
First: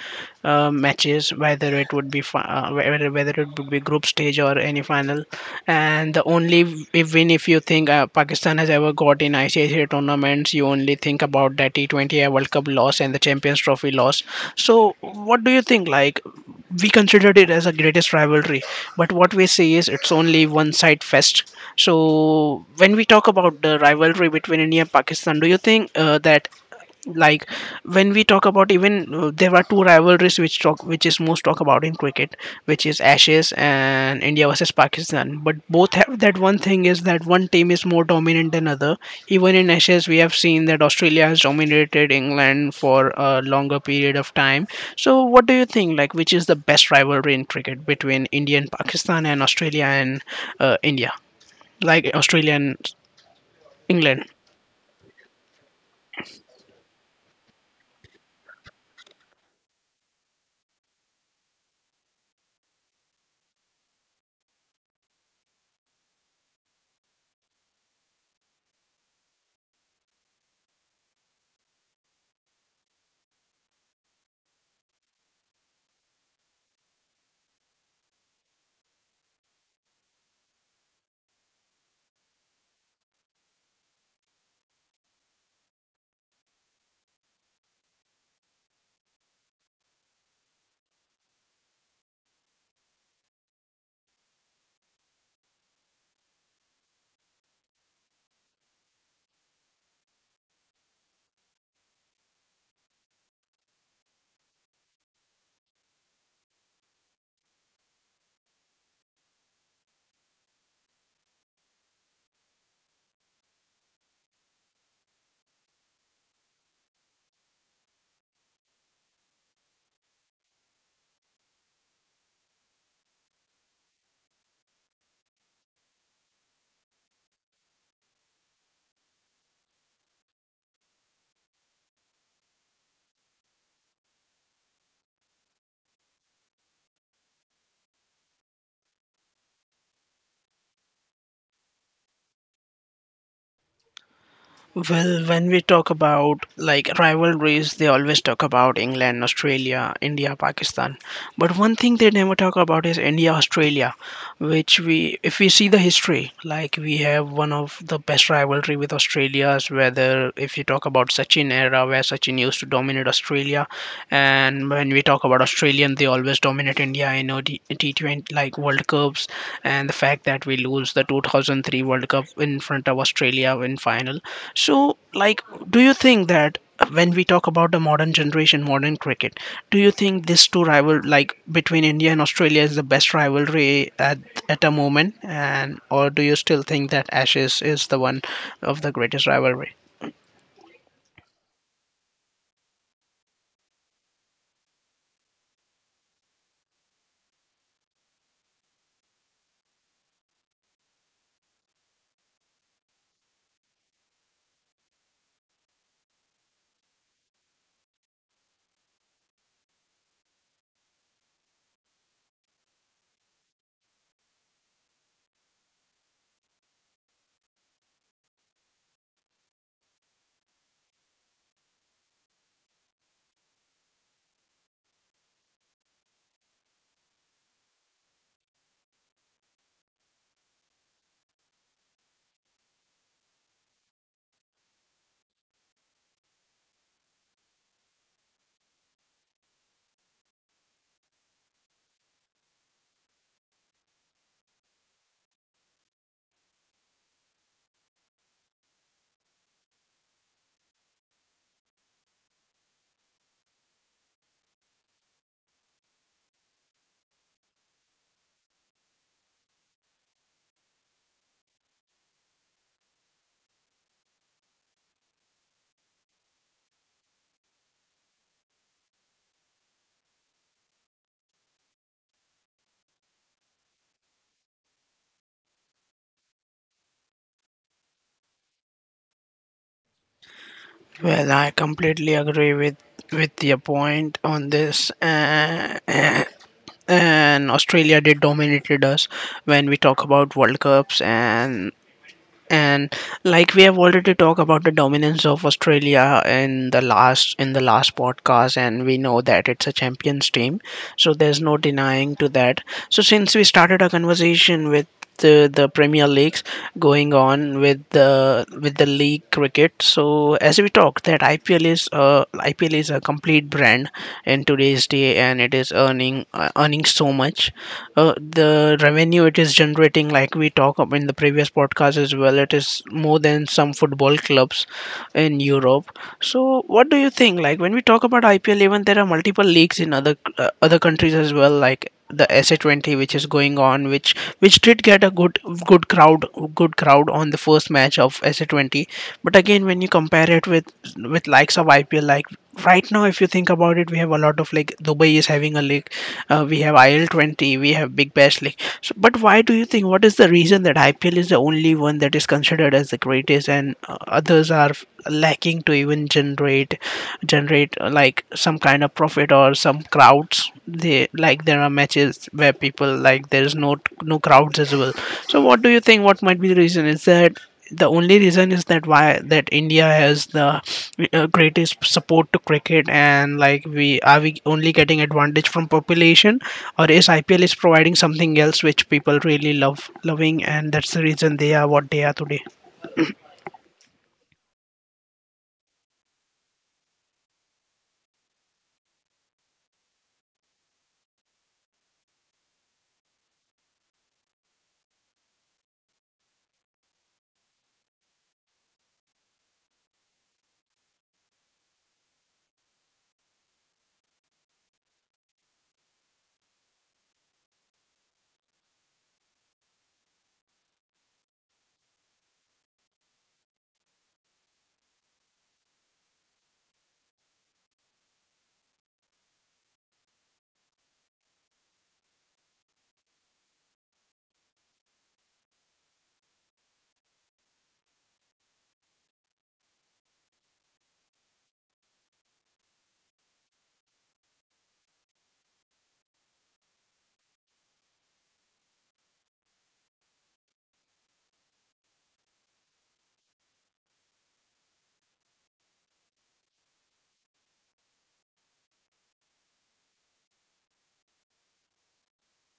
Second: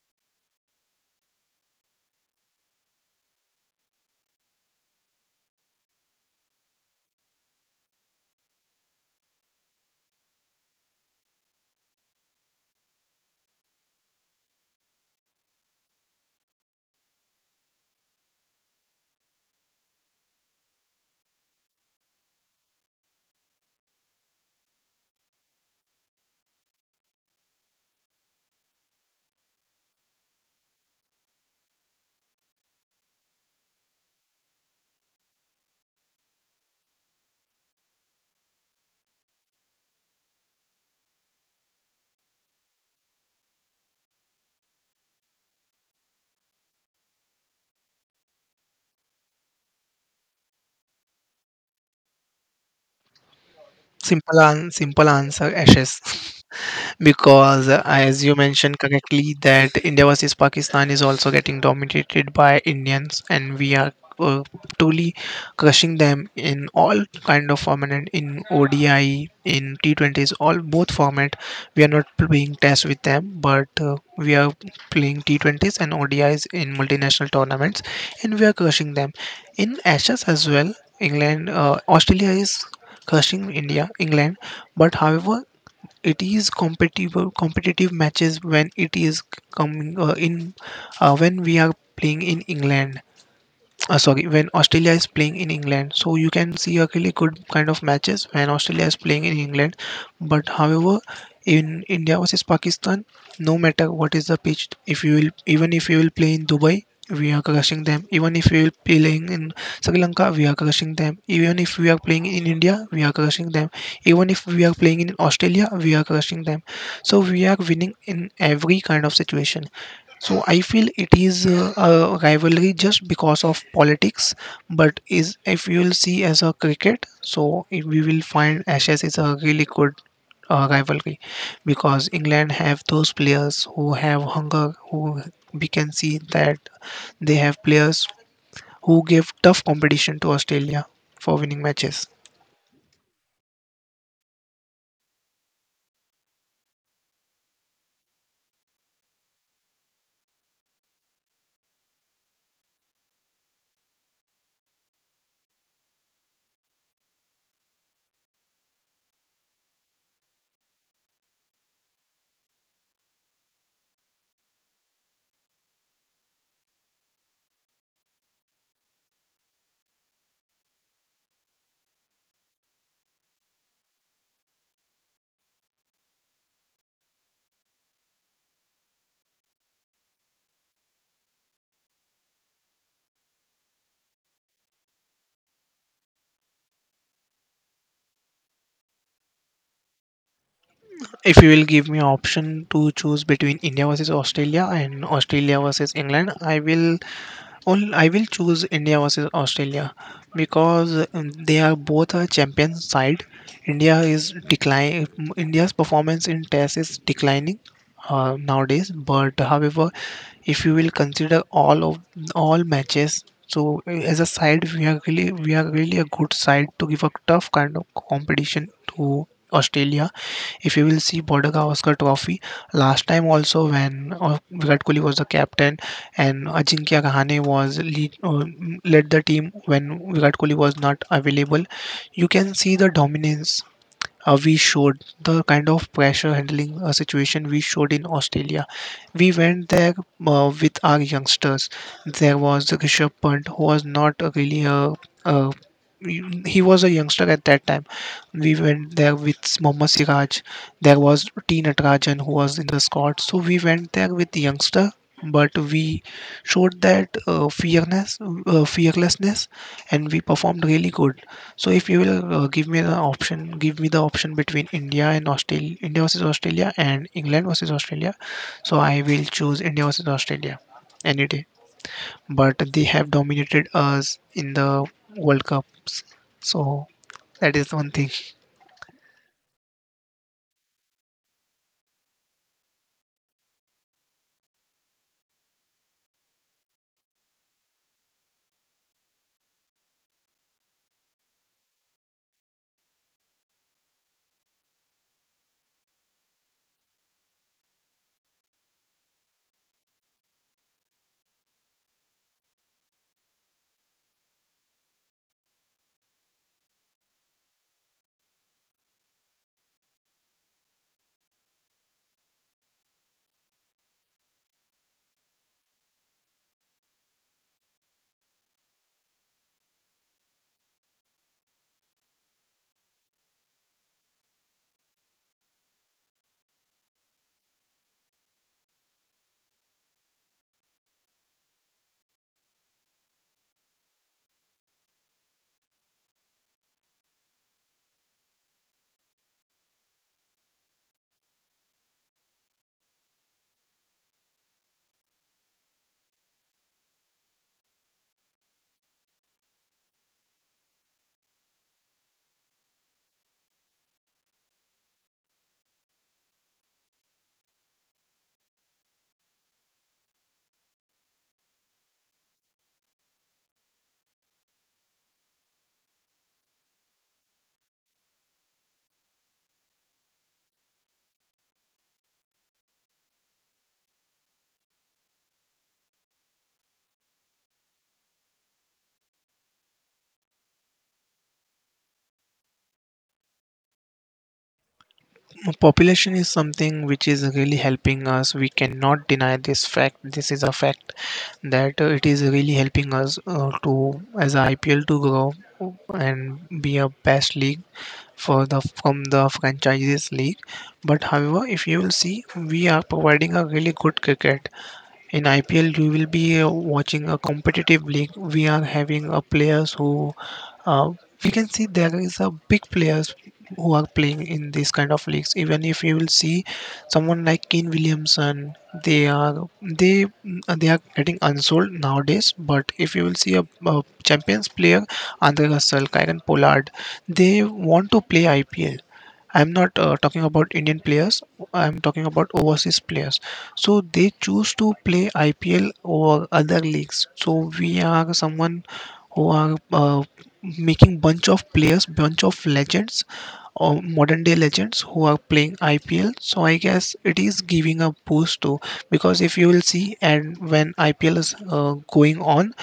matches, whether it would be whether it would be group stage or any final. And the only win if you think, Pakistan has ever got in ICC tournaments, you only think about that T20 World Cup loss and the Champions Trophy loss. So, what do you think? Like, we considered it as a greatest rivalry, but what we see is it's only one side fest. So when we talk about the rivalry between India and Pakistan, do you think, that like when we talk about, even, there were two rivalries which talk which is most talk about in cricket, which is Ashes and India versus Pakistan, but both have that one thing, is that one team is more dominant than other. Even in Ashes we have seen that Australia has dominated England for a longer period of time. So what do you think, like which is the best rivalry in cricket, between India and Pakistan, and Australia and India, like Australia and England? Simple, simple answer: Ashes. Because as you mentioned correctly that india versus pakistan is also getting dominated by indians and we are uh, truly crushing them in all kind of format and in odi in t20s all both format. We are not playing test with them but we are playing t20s and odis in multinational tournaments and we are crushing them. In ashes as well england australia is crushing india england but however it is competitive matches when it is coming in when we are playing in england sorry when australia is playing in england so you can see a really good kind of matches when australia is playing in england but however in india versus pakistan no matter what is the pitch if you will even if you will play in dubai we are crushing them even if we will playing in sri lanka we are crushing them even if we are playing in india we are crushing them even if we are playing in australia we are crushing them. So we are winning in every kind of situation, so I feel it is a rivalry just because of politics. But is if you will see as a cricket, so if we will find Ashes is a really good rivalry because England have those players who have hunger, who we can see that they have players who give tough competition to Australia for winning matches. Well, when we talk about like rivalries, they always talk about England, Australia, India, Pakistan. But one thing they never talk about is India, Australia, which if we see the history, like we have one of the best rivalry with Australia's. Whether if you talk about Sachin era, where Sachin used to dominate Australia, and when we talk about Australian, they always dominate India in OD T20 like World Cups, and the fact that we lose the 2003 World Cup in front of Australia in final. So, like, do you think that when we talk about the modern generation, modern cricket, do you think this two rival, like between India and Australia, is the best rivalry at a moment? And or do you still think that Ashes is the one of the greatest rivalry? If you will give me option to choose between India versus Australia and Australia versus England, I will. Well, I will choose India versus Australia because they are both a champion side. India is decline. India's performance in Test is declining nowadays. But however, if you will consider all matches, so as a side, we are really a good side to give a tough kind of competition to Australia. If you will see Border Gavaskar Trophy, last time also when Virat Kohli was the captain, and Ajinkya Kahane was lead, led the team when Virat Kohli was not available. You can see the dominance, we showed the kind of pressure handling situation we showed in Australia. We went there with our youngsters. There was Rishabh Pant, who was not a really a he was a youngster at that time. We went there with Mohammad Siraj. There was T. Natarajan who was in the squad. So we went there with the youngster, but we showed that fearness, fearlessness, and we performed really good. So if you will give me the option, give me the option between India and Australia, India versus Australia and England versus Australia, so I will choose India versus Australia any day. But they have dominated us in the World Cups, so that is one thing. Well, I completely agree with your point on this. And Australia did dominated us when we talk about World Cups, and like we have already talked about the dominance of Australia in the last podcast, and we know that it's a champions team, so there's no denying to that. So since we started our conversation with the premier leagues, going on with the league cricket. So as we talked that ipl is a complete brand in today's day, and it is earning earning so much. The revenue it is generating, like we talked up in the previous podcast as well, it is more than some football clubs in Europe. So what do you think, like when we talk about ipl, even there are multiple leagues in other other countries as well, like the SA20 which is going on, which did get a good crowd good crowd on the first match of SA20. But again when you compare it with likes of ipl, like right now if you think about it, we have a lot of, like Dubai is having a league, we have IL20, we have Big Bash league. So but why do you think, what is the reason that ipl is the only one that is considered as the greatest, and others are lacking to even generate like some kind of profit or some crowds. They, like there are matches where people, like there's no crowds as well. So what do you think, what might be the reason? Is that the only reason is that why that India has the greatest support to cricket, and like, we only getting advantage from population, or is IPL is providing something else which people really love loving, and that's the reason they are what they are today? Population is something which is really helping us. We cannot deny this fact. This is a fact that it is really helping us to as a IPL to grow and be a best league for the from the franchises league. But however if you will see we are providing a really good cricket in ipl. You will be watching a competitive league. We are having players who uh, we can see there is a big players who are playing in these kind of leagues. Even if you will see someone like Kane Williamson, they are they they are getting unsold nowadays. But if you will see a Champions player, Andre Russell, Kyron Pollard, they want to play IPL. I'm not talking about Indian players. I'm talking about overseas players. So they choose to play IPL over other leagues. So we are someone who are making bunch of players, bunch of legends or modern day legends who are playing IPL. So I guess it is giving a boost to because if you will see and when IPL is going on,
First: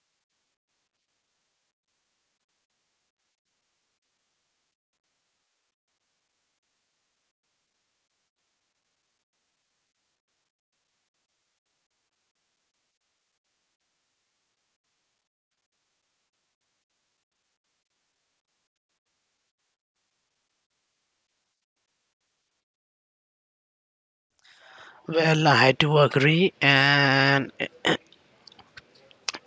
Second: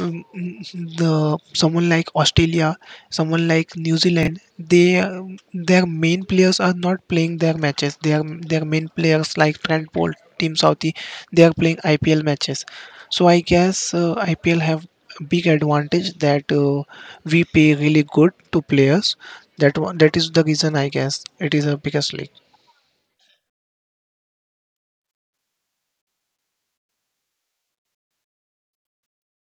um, the someone like Australia, someone like New Zealand, they their main players are not playing their matches. Their main players like Trent Bolt, Team Southie, they are playing IPL matches. So I guess IPL have big advantage that we pay really good to players. That one, that is the reason I guess it is a biggest league. Well, I do agree, and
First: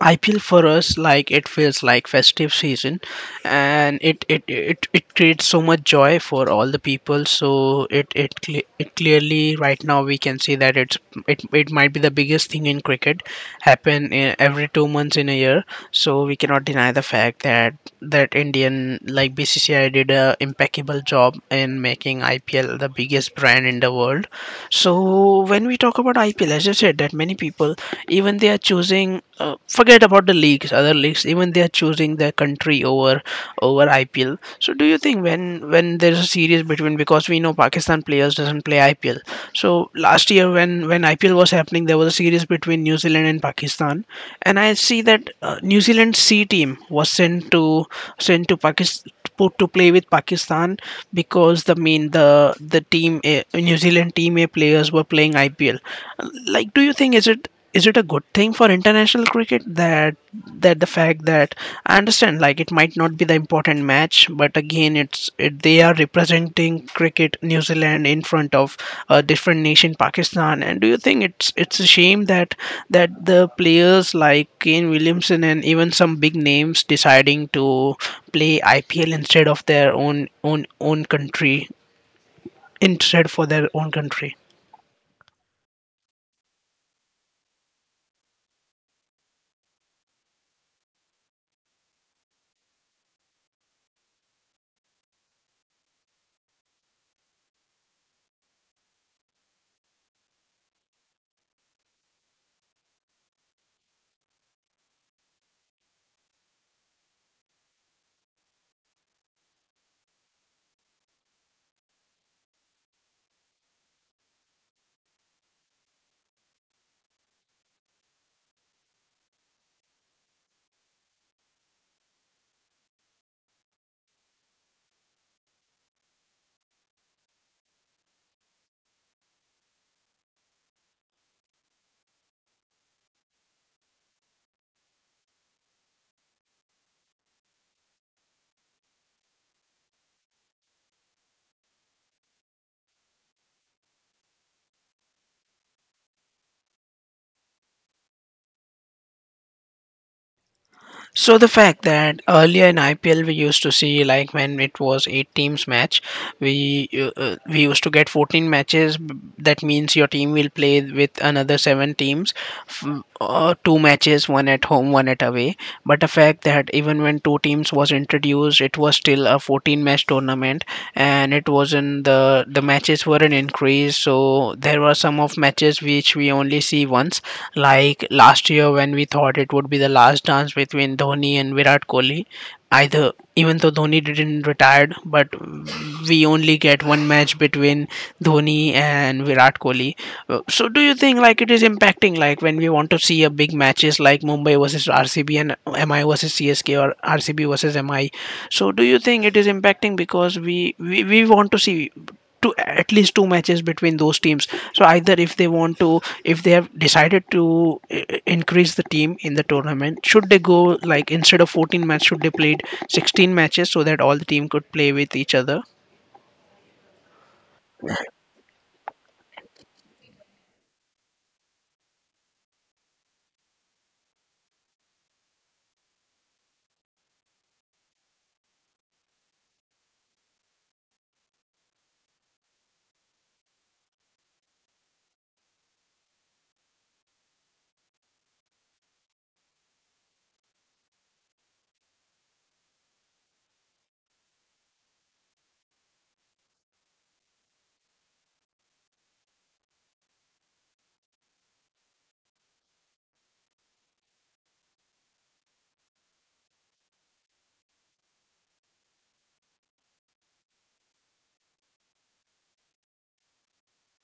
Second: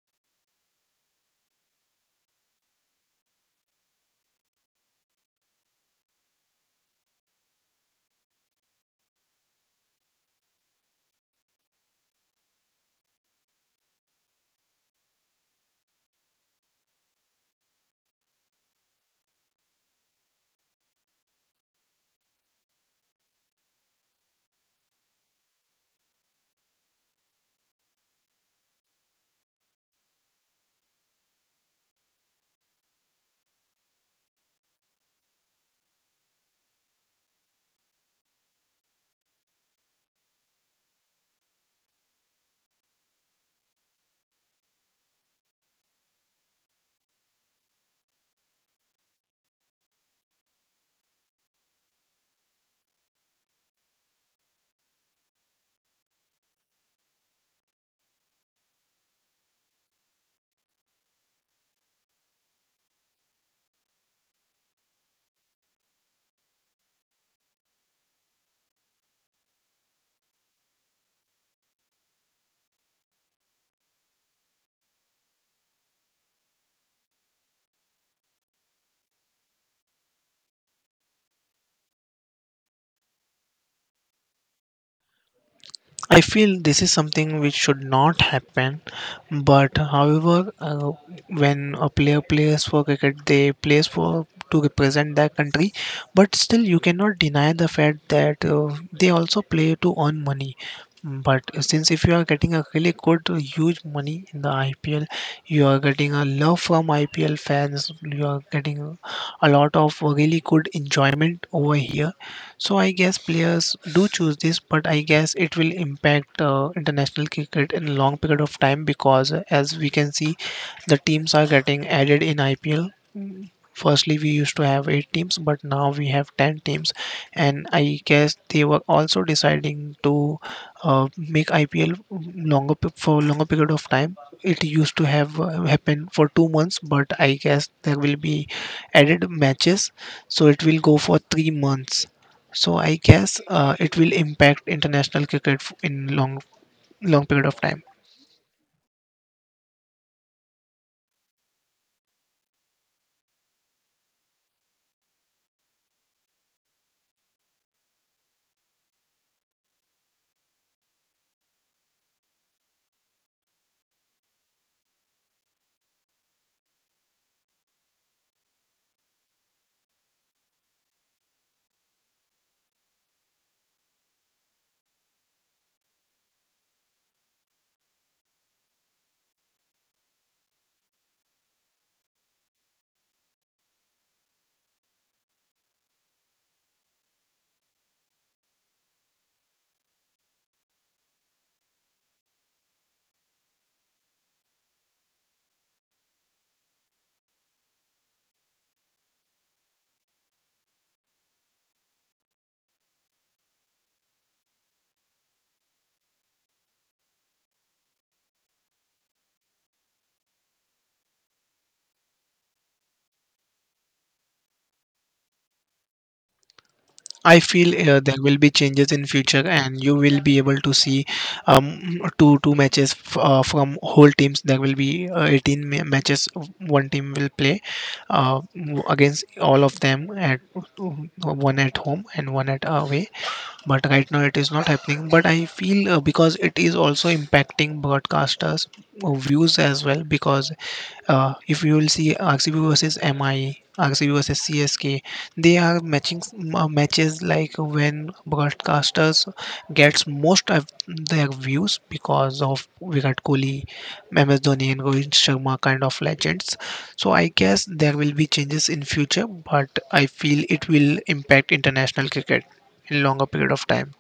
I feel for us like it feels like festive season, and it creates so much joy for all the people. So it clearly right now we can see that it might be the biggest thing in cricket, happen every 2 months in a year. So we cannot deny the fact that Indian like BCCI did a impeccable job in making IPL the biggest brand in the world. So when we talk about IPL, as I said, that many people, even they are choosing, forget about the leagues, other leagues, even they are choosing their country over IPL. So do you think when there's a series, between because we know Pakistan players doesn't play IPL. So last year when IPL was happening, there was a series between New Zealand and Pakistan, and I see that New Zealand C team was sent to Pakistan put to play with Pakistan, because the main the team New Zealand team A players were playing IPL. Like, do you think is it a good thing for international cricket that the fact that I understand like it might not be the important match, but again they are representing cricket New Zealand in front of a different nation Pakistan, and do you think it's a shame that the players like Kane Williamson and even some big names deciding to play IPL instead of their own country, instead for their own country. I feel this is something which should not happen, but however, when a player plays for cricket, they plays for to represent their country. But still, you cannot deny the fact that they also play to earn money. But since if you are getting a really good, huge money in the IPL, you are getting a love from IPL fans. You are getting a lot of really good enjoyment over here, so I guess players do choose this, but I guess it will impact international cricket in a long period of time because, as we can see, the teams are getting added in IPL. Mm, firstly, we used to have 8 teams, but now we have 10 teams, and I guess they were also deciding to make IPL longer for longer period of time. It used to have happened for 2 months, but I guess there will be added matches, so it will go for 3 months. So I guess it will impact international cricket in long long period of time. So the fact that earlier in IPL we used to see, like when it was eight teams match, we used to get 14 matches. That means your team will play with another seven teams, f- two matches, one at home, one at away. But the fact that even when two teams was introduced, it was still a 14 match tournament, and it wasn't the matches weren't increased, so there were some of matches which we only see once, like last year when we thought it would be the last dance between Dhoni and Virat Kohli. Either even though Dhoni didn't retired, but we only get one match between Dhoni and Virat Kohli. So do you think like it is impacting, like when we want to see a big matches like Mumbai versus RCB and MI versus CSK or RCB versus MI, so do you think it is impacting, because we we want to see two at least two matches between those teams. So either if they want to, if they have decided to increase the team in the tournament, should they go, like instead of 14 matches should they play 16 matches so that all the team could play with each other? I feel there will be changes in future, and you will be able to see two matches from whole teams. There will be 18 matches, one team will play uh, against all of them at one at home and one at away. But right now it is not happening. But I feel because it is also impacting broadcasters views as well, because if you will see RCB versus MI, RCB versus CSK, they are matching matches like when broadcasters gets most of their views because of Virat Kohli, MS Dhoni, and Rohit Sharma kind of legends. So I guess there will be changes in future, but I feel it will impact international cricket in longer period of time.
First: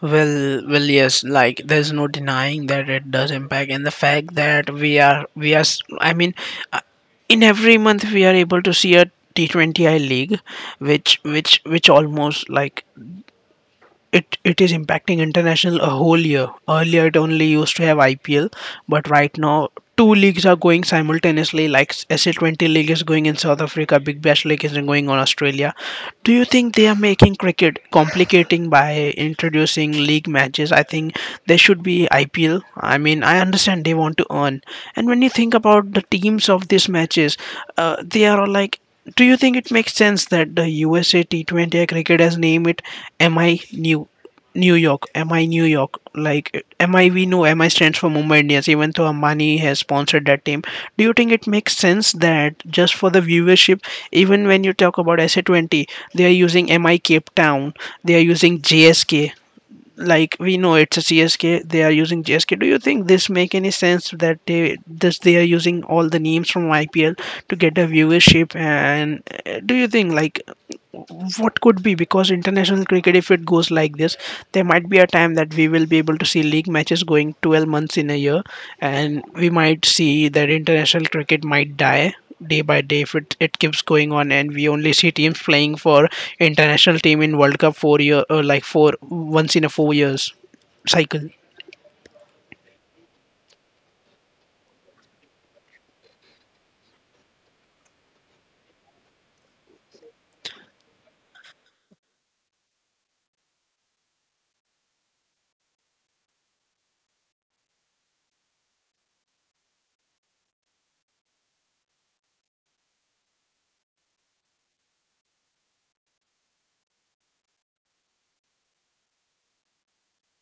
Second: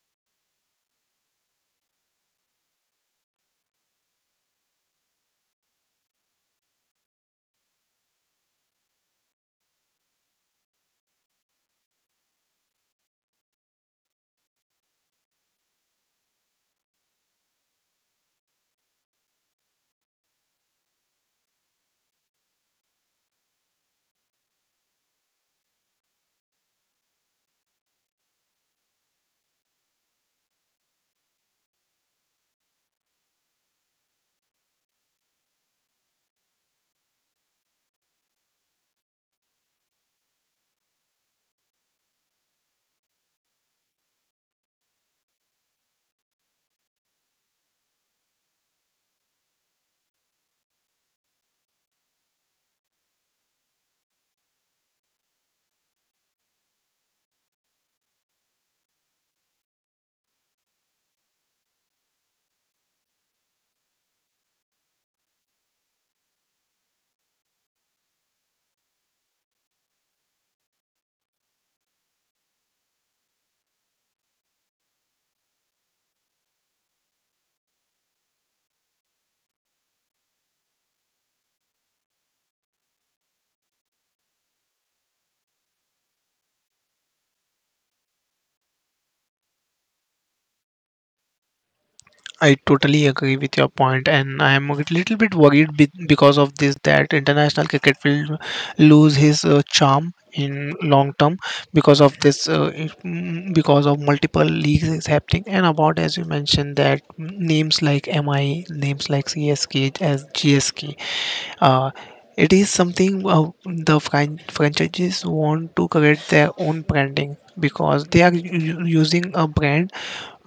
Well, well, yes. Like, there's no denying that it does impact, and the fact that I mean, uh, in every month we are able to see a T20I league, which, almost like it is impacting international a whole year. Earlier, it only used to have IPL, but right now two leagues are going simultaneously. Like SA20 league is going in South Africa, Big Bash league is going on Australia. Do you think they are making cricket complicating by introducing league matches? I think there should be IPL. I mean, I understand they want to earn, and when you think about the teams of these matches, they are all like, do you think it makes sense that the USA T20 cricket has named it MI New York? MI New York. Like MI, we know MI stands for Mumbai Indians, even though Ambani has sponsored that team. Do you think it makes sense that just for the viewership, even when you talk about SA20, they are using MI Cape Town, they are using JSK, like we know it's a CSK, they are using GSK. Do you think this make any sense that they are using all the names from IPL to get a viewership? And do you think like what could be, because international cricket if it goes like this, there might be a time that we will be able to see league matches going 12 months in a year, and we might see that international cricket might die day by day if it keeps going on, and we only see teams playing for international team in world cup 4 year, or like four once in a 4 years cycle. I totally agree with your point, and I am a little bit worried because of this that international cricket will lose his charm in long term because of this because of multiple leagues is happening, and about as you mentioned that names like mi, names like csk as gsk, uh, it is something the franchises want to create their own branding because they are using a brand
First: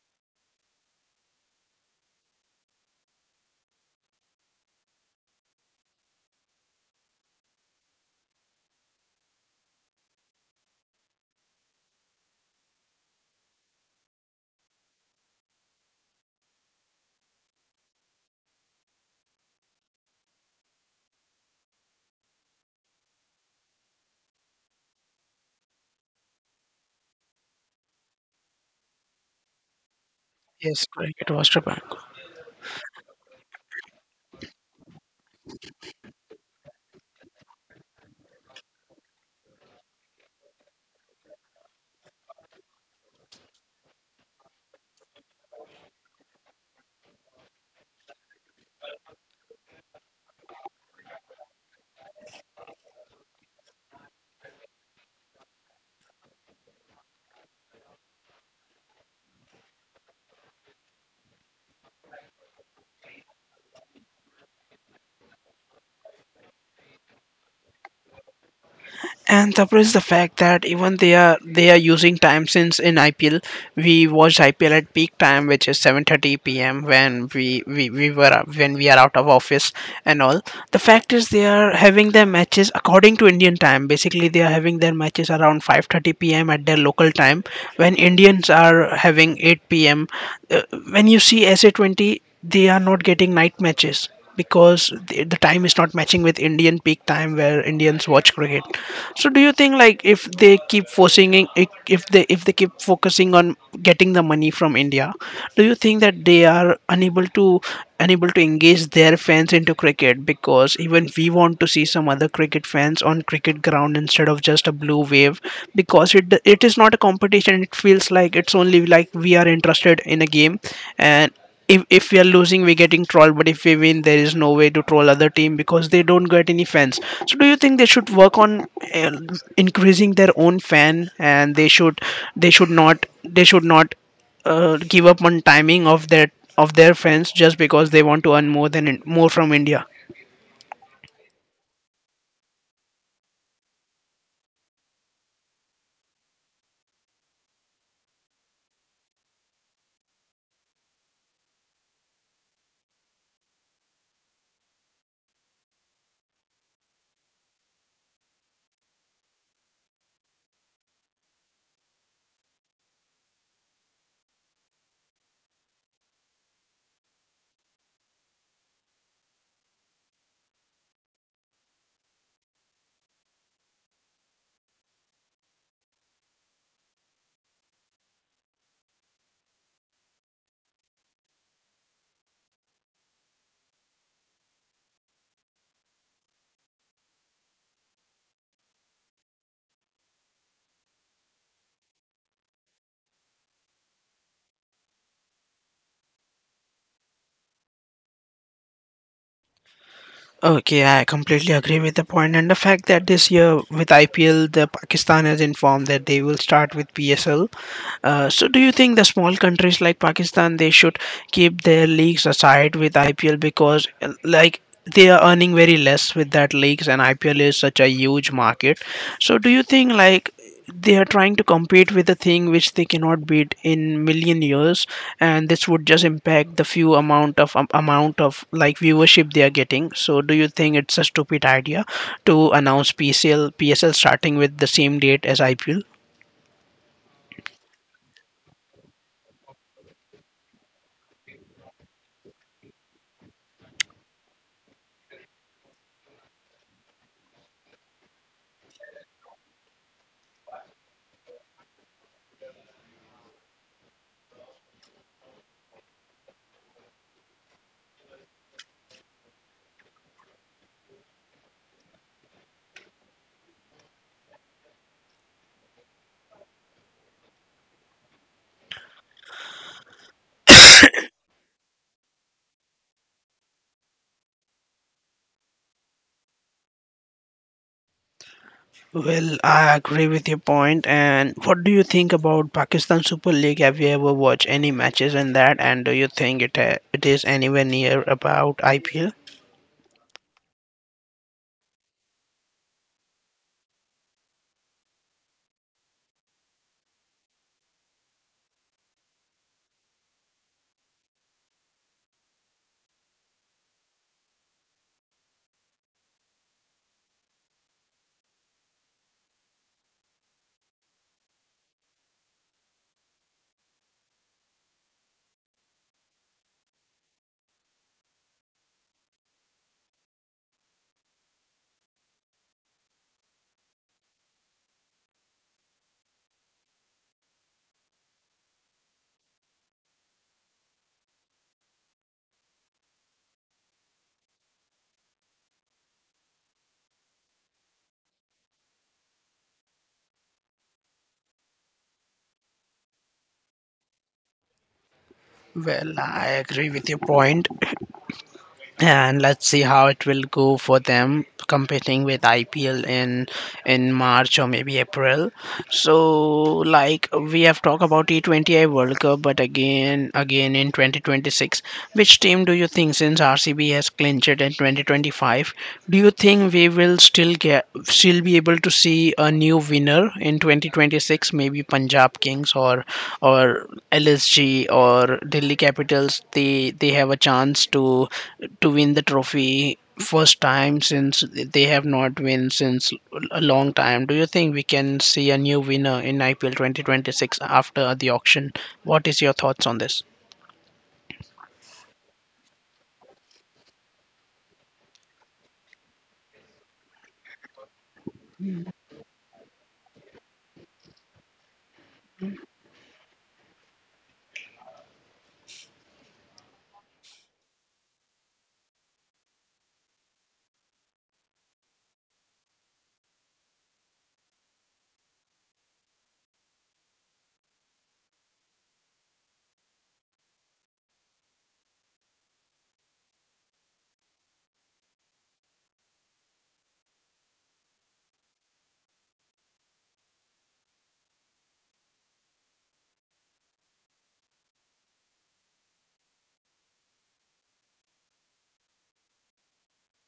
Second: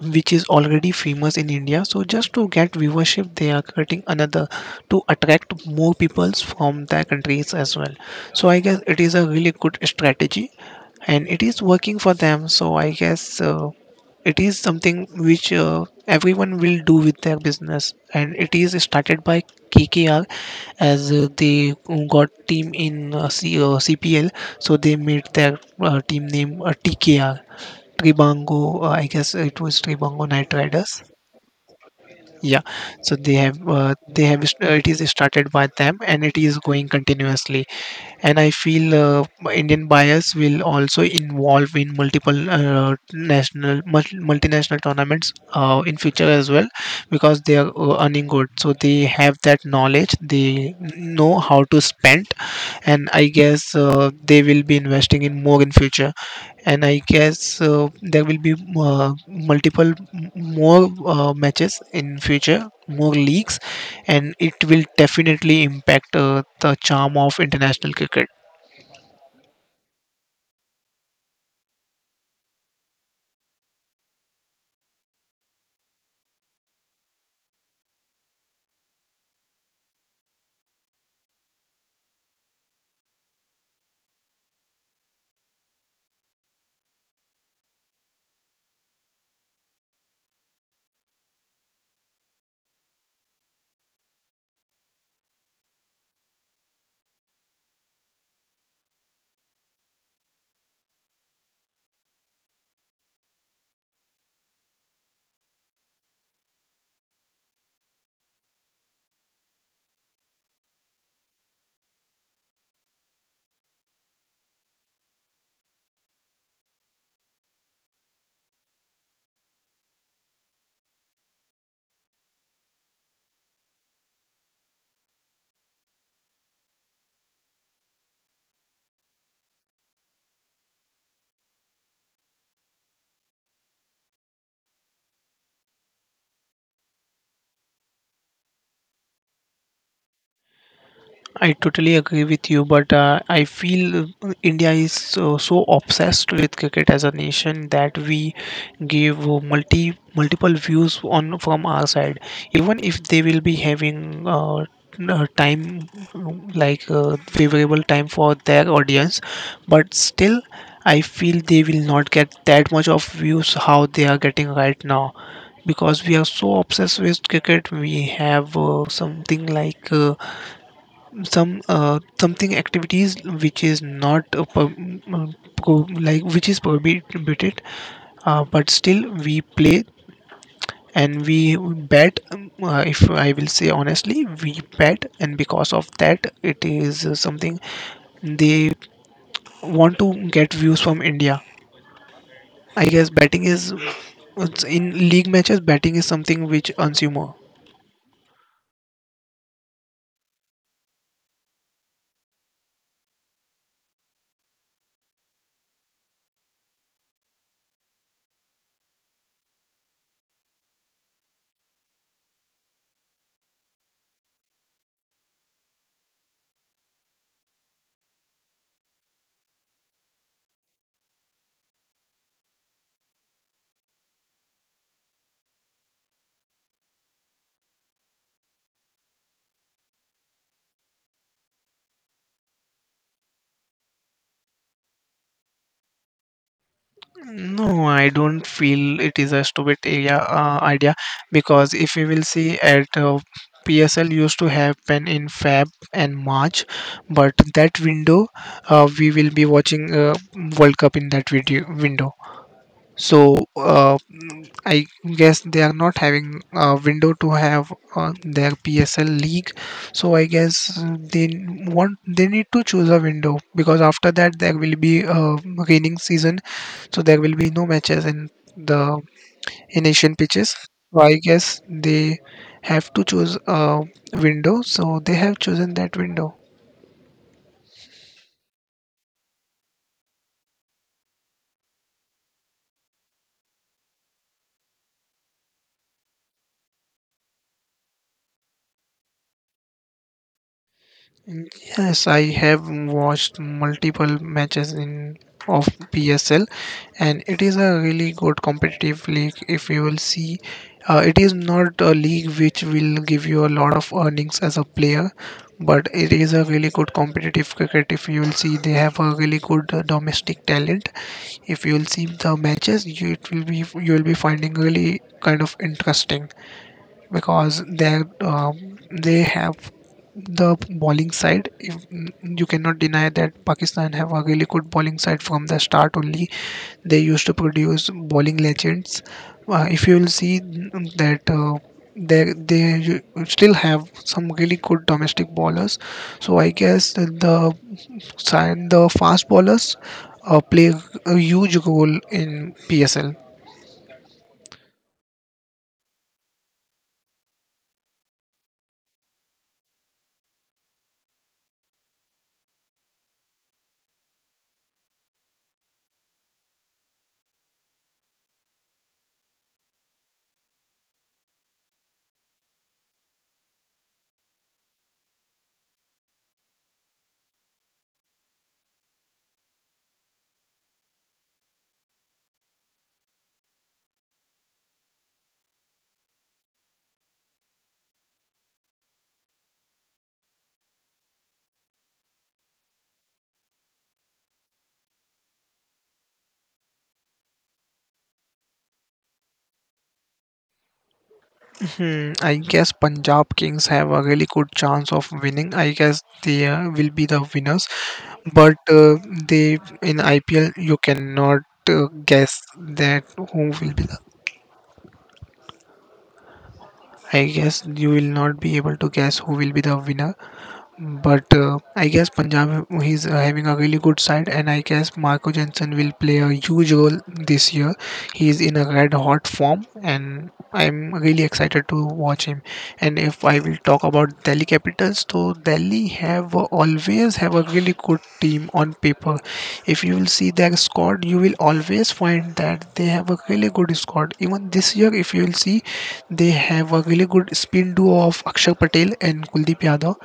which is already famous in India. So just to get viewership, they are creating another to attract more peoples from their countries as well. So I guess it is a really good strategy and it is working for them. So I guess it is something which everyone will do with their business, and it is started by KKR as they got team in CPL, so they made their team name TKR Tribango, I guess it was Tribango Knight Yes, Riders. correct. It was Japan. Yeah, so they have it is started by them and it is going continuously. And I feel Indian buyers will also involve in multiple national multinational tournaments in future as well because they are earning good. So they have that knowledge. They know how to spend, and I guess they will be investing in more in future, and I guess there will be multiple more matches in future, more leagues, and it will definitely impact the charm of international cricket. And Tapra is the fact that even they are using time, since in IPL we watched IPL at peak time which is 7:30 p.m., when we were when we are out of office and all. The fact is they are having their matches according to Indian time. Basically they are having their matches around 5:30 p.m. at their local time, when Indians are having 8 p.m. Uh, when you see SA20, they are not getting night matches, because the time is not matching with Indian peak time where Indians watch cricket. So do you think like if they keep forcing, if if they keep focusing on getting the money from India, do you think that they are unable to engage their fans into cricket, because even we want to see some other cricket fans on cricket ground instead of just a blue wave, because it is not a competition, it feels like it's only like we are interested in a game. And if we are losing we're getting trolled, but if we win there is no way to troll other team because they don't get any fans. So do you think they should work on uh, increasing their own fan, and they should not give up on timing of their fans just because they want to earn more from India. I totally agree with you, but I feel India is so, so obsessed with cricket as a nation that we give multiple views on from our side. Even if they will be having uh, time like favorable time for their audience, but still, I feel they will not get that much of views how they are getting right now because we are so obsessed with cricket. We have something like something activities which is not uh, like which is prohibited, but still we play and we bet, if I will say honestly we bet, and because of that it is something they want to get views from india. I guess betting is, it's in league matches, betting is something which earns you more. Okay, I completely agree with the point, and the fact that this year with IPL, the Pakistan has informed that they will start with PSL. So do you think the small countries like Pakistan they should keep their leagues aside with IPL, because like they are earning very less with that leagues and IPL is such a huge market. So do you think like they are trying to compete with a thing which they cannot beat in million years, and this would just impact the few amount of like viewership they are getting. So do you think it's a stupid idea to announce PCL PSL starting with the same date as IPL? No, I don't feel it is a stupid area, idea, because if we will see at PSL used to happen in Feb and March, but that window we will be watching World Cup in that video window. So I guess they are not having a window to have their PSL league. So I guess they want they need to choose a window, because after that there will be a raining season, so there will be no matches in the in Asian pitches. So I guess they have to choose a window. So they have chosen that window. Well, I agree with your point. And what do you think about Pakistan Super League? Have you ever watched any matches in that? And do you think it is anywhere near about IPL? Yes, I have watched multiple matches in of PSL. And it is a really good competitive league if you will see. It is not a league which will give you a lot of earnings as a player, but it is a really good competitive cricket. If you will see, they have a really good domestic talent. If you will see the matches, you it will be you will be finding really kind of interesting because um, they have the bowling side. If, you cannot deny that Pakistan have a really good bowling side from the start only. They used to produce bowling legends. If you will see that. Still have some really good domestic bowlers, so I guess that the side, the fast bowlers play a huge role in PSL. Well, I agree with your point, and let's see how it will go for them competing with IPL in March or maybe April. So, like we have talked about T20I World Cup, but again in 2026, which team do you think, since RCB has clinched it in 2025, do you think we will still still be able to see a new winner in 2026? Maybe Punjab Kings or LSG or Delhi Capitals. They have a chance to win the trophy first time since they have not won since a long time. Do you think we can see a new winner in IPL 2026 after the auction? What is your thoughts on this? Hmm, I guess Punjab Kings have a really good chance of winning. I guess they will be the winners, but they in IPL you cannot uh, guess that who will be the. I guess you will not be able to guess who will be the winner. But I guess Punjab he's having a really good side, and I guess Marco Jensen will play a huge role this year. He is in a red hot form, and I'm really excited to watch him. And if I will talk about Delhi Capitals, so Delhi have always have a really good team on paper. If you will see their squad, you will always find that they have a really good squad. Even this year, if you will see, they have a really good spin duo of Akshar Patel and Kuldeep Yadav,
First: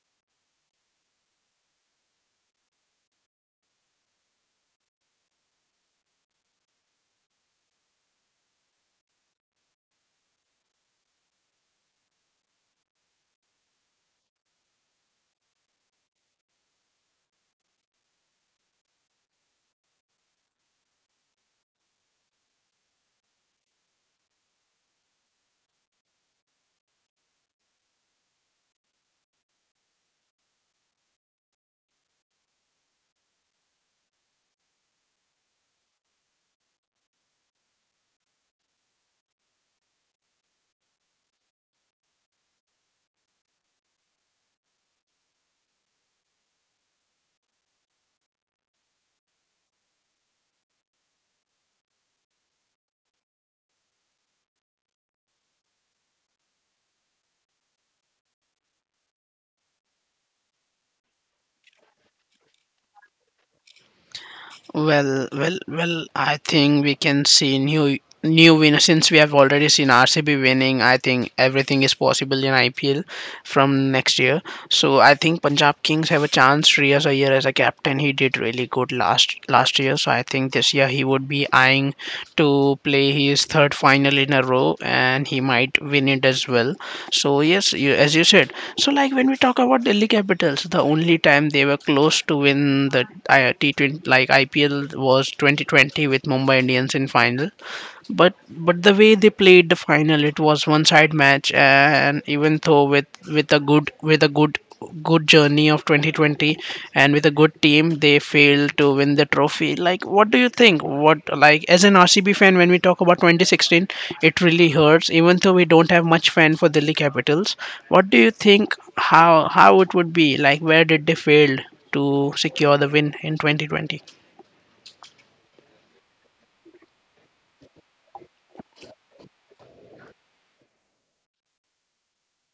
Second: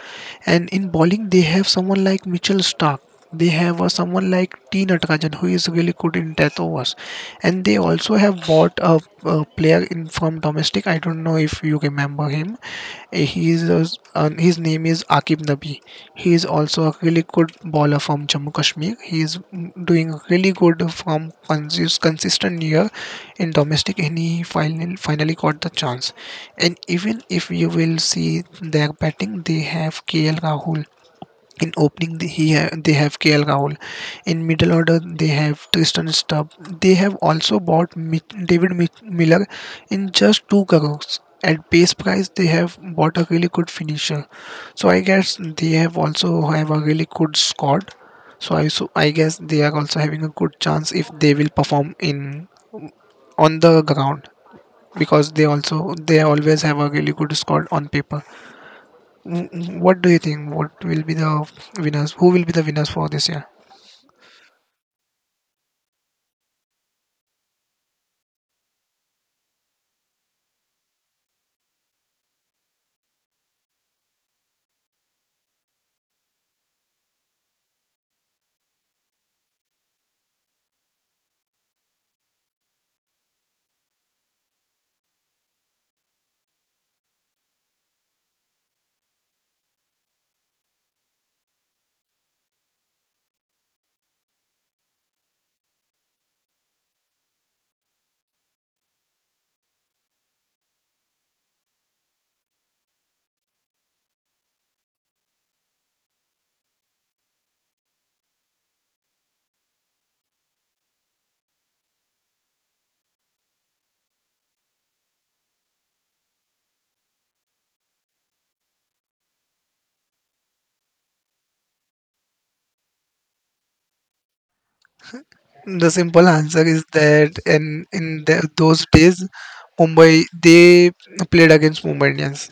and in bowling, they have someone like Mitchell Stark. They have someone like T. Natarajan, who is really good in death overs. And they also have bought a player in from domestic. I don't know if you remember him. He is his name is Akib Nabi. He is also a really good bowler from Jammu Kashmir. He is doing really good from consistent year in domestic, and he finally got the chance. And even if you will see their batting, they have KL Rahul. In opening, they have KL Rahul. In middle order, they have Tristan Stubb. They have also bought David Miller in just 2 crores. At base price, they have bought a really good finisher. So I guess they have also have a really good squad. So I guess they are also having a good chance if they will perform in on the ground, because they also they always have a really good squad on paper. What do you think? What will be the winners? Who will be the winners for this year? Well, well, well. I think we can see new winner since we have already seen RCB winning. I think everything is possible in IPL from next year. So I think Punjab Kings have a chance. Riyaz Iyer as a captain, he did really good last year. So I think this year he would be eyeing to play his third final in a row, and he might win it as well. So yes, as you said. So like when we talk about Delhi Capitals, the only time they were close to win the T20 like IPL was 2020 with Mumbai Indians in final, but the way they played the final it was one side match, and even though with a good journey of 2020 and with a good team they failed to win the trophy. Like what do you think, what like as an RCB fan when we talk about 2016 it really hurts, even though we don't have much fan for Delhi Capitals. What do you think, how it would be, like where did they fail to secure the win in 2020? The simple answer is that in the, those days, Mumbai they played against Mumbai Indians.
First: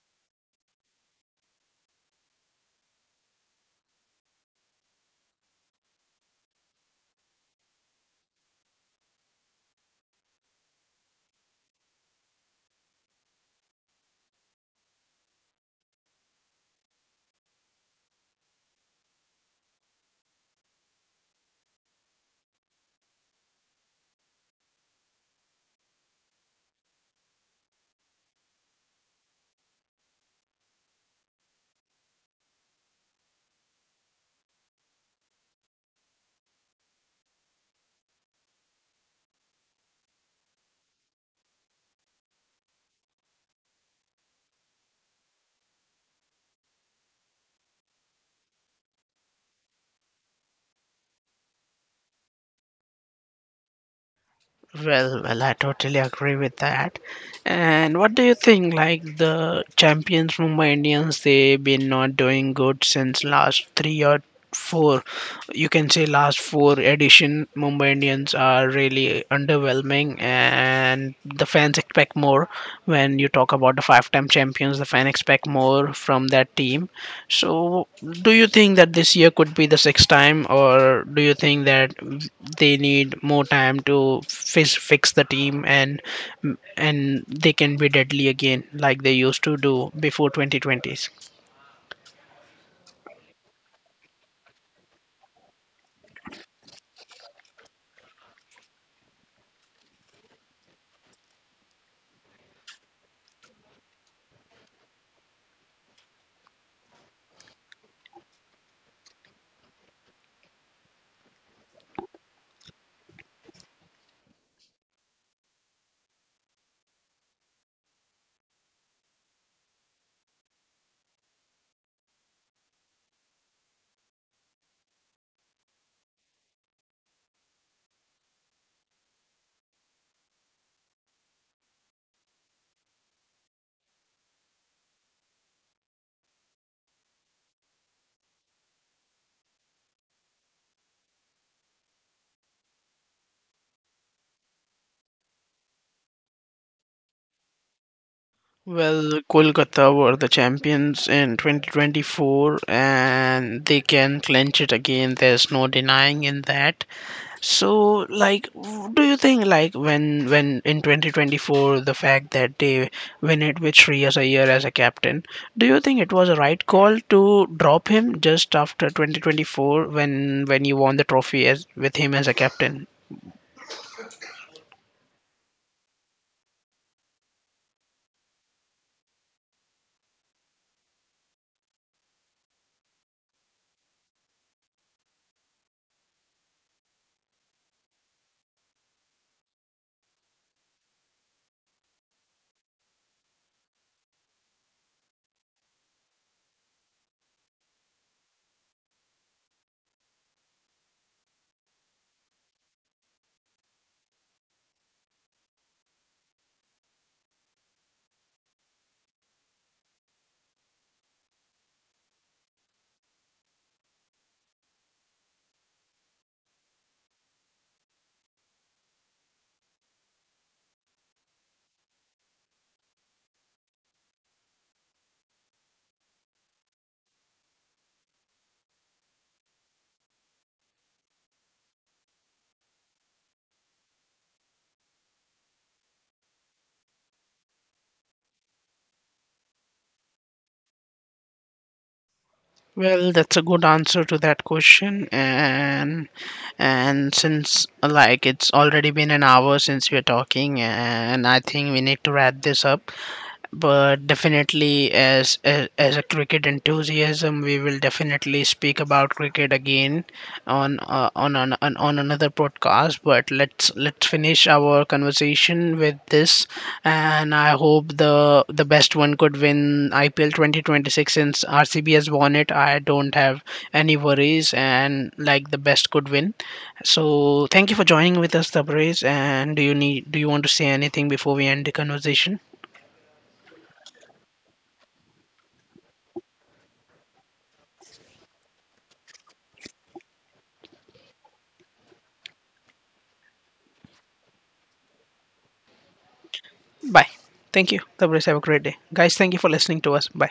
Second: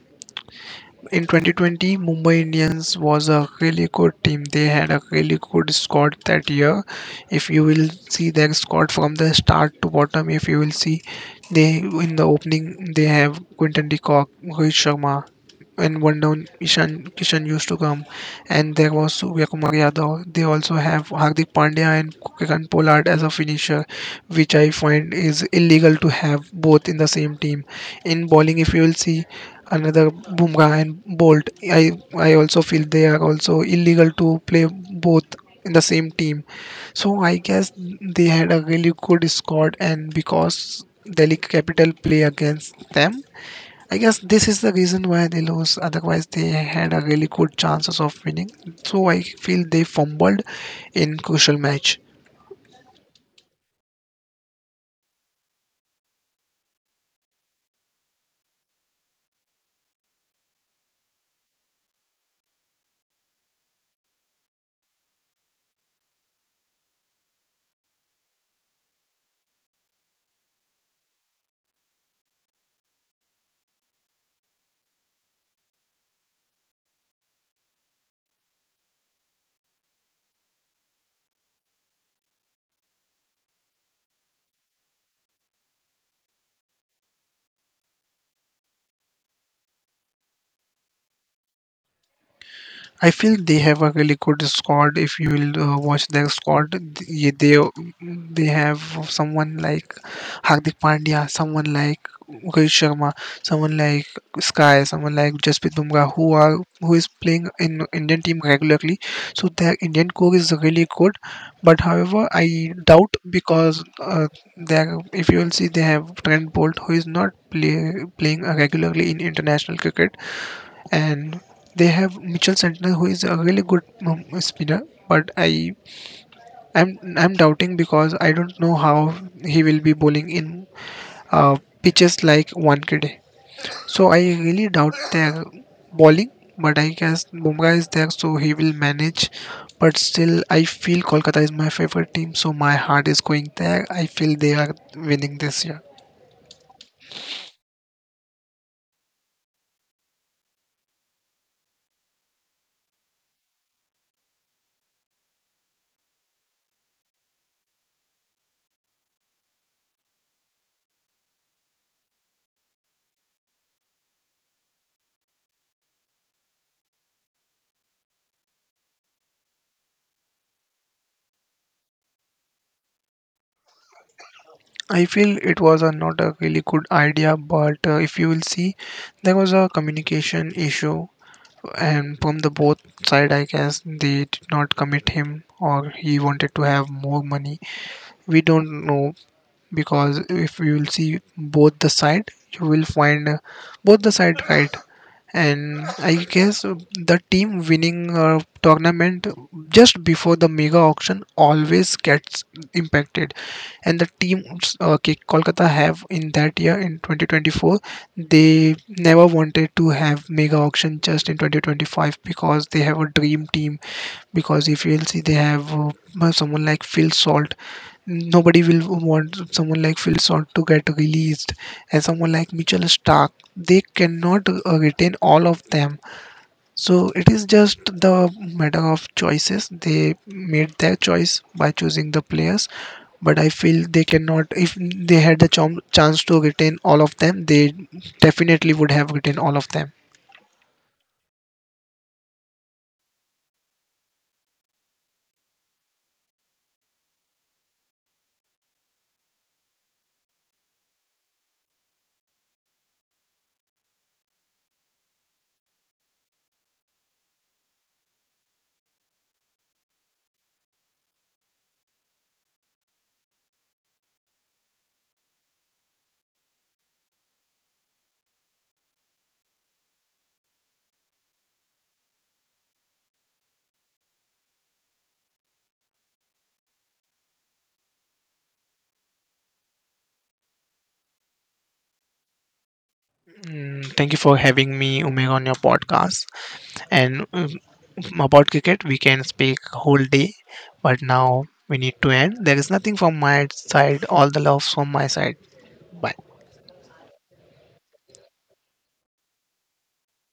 In 2020, Mumbai Indians was a really good team. They had a really good squad that year. If you will see their squad from the start to bottom, if you will see, they in the opening they have Quinton de Kock, Rohit Sharma, and one down Ishan Kishan used to come, and there was Surya Kumar Yadav. They also have Hardik Pandya and Kiran Pollard as a finisher, which I find is illegal to have both in the same team. In bowling, if you will see, another Bumrah and Bolt. I also feel they are also illegal to play both in the same team. So I guess they had a really good squad, and because Delhi Capital play against them, I guess this is the reason why they lose. Otherwise, they had a really good chances of winning. So I feel they fumbled in crucial match. Well, well, I totally agree with that. And what do you think? Like the champions Mumbai Indians, they've been not doing good since last three or four. You can say last four edition. Mumbai Indians are really underwhelming, and the fans expect more. When you talk about the five-time champions, the fans expect more from that team. So, do you think that this year could be the sixth time, or do you think that they need more time to fix the team, and they can be deadly again like they used to do before 2020s? I feel they have a really good squad. If you will watch their squad, they have someone like Hardik Pandya, someone like Rohit Sharma, someone like Sky, someone like Jasprit Bumrah, who are who is playing in Indian team regularly. So their Indian core is really good. But however, I doubt because there, if you will see, they have Trent Bolt, who is not play, playing regularly in international cricket, and they have Mitchell Santner, who is a really good spinner, but I'm doubting because I don't know how he will be bowling in uh, pitches like Wankhede. So I really doubt their bowling, but I guess Bumrah is there, so he will manage, but still I feel Kolkata is my favorite team, so my heart is going there. I feel they are winning this year. Well, Kolkata were the champions in 2024 and they can clinch it again. There's no denying in that. So, like, do you think, like, when in 2024, the fact that they win it with Shreyas Iyer as a captain, do you think it was a right call to drop him just after 2024 when you won the trophy as with him as a captain? I feel it was a, not a really good idea, but if you will see, there was a communication issue, and from the both side I guess they did not commit him, or he wanted to have more money, we don't know. Because if you will see both the side, you will find both the side right. And I guess the team winning a tournament just before the mega auction always gets impacted. And the teams Kolkata have in that year in 2024, they never wanted to have mega auction just in 2025 because they have a dream team. Because if you'll see, they have someone like Phil Salt, nobody will want someone like Phil Salt to get released, and someone like Mitchell Stark, they cannot retain all of them. So it is just the matter of choices. They made their choice by choosing the players, but I feel they cannot. If they had the chance to retain all of them, they definitely would have retained all of them. Well, that's a good answer to that question, and since like it's already been an hour since we're talking, and I think we need to wrap this up. But definitely as, as a cricket enthusiasm we will definitely speak about cricket again on another podcast. But let's finish our conversation with this. And I hope the best one could win IPL 2026 since RCB has won it. I don't have any worries, and like the best could win. So thank you for joining with us, Tabriz. And do you need, do you want to say anything before we end the conversation? Thank you for having me, Umair, on your podcast, and about cricket we can speak whole day, but now we need to end. There is nothing from my side. All the love from my side. Bye. Bye. Thank you. The have a great day. Guys, thank you for listening to us. Bye.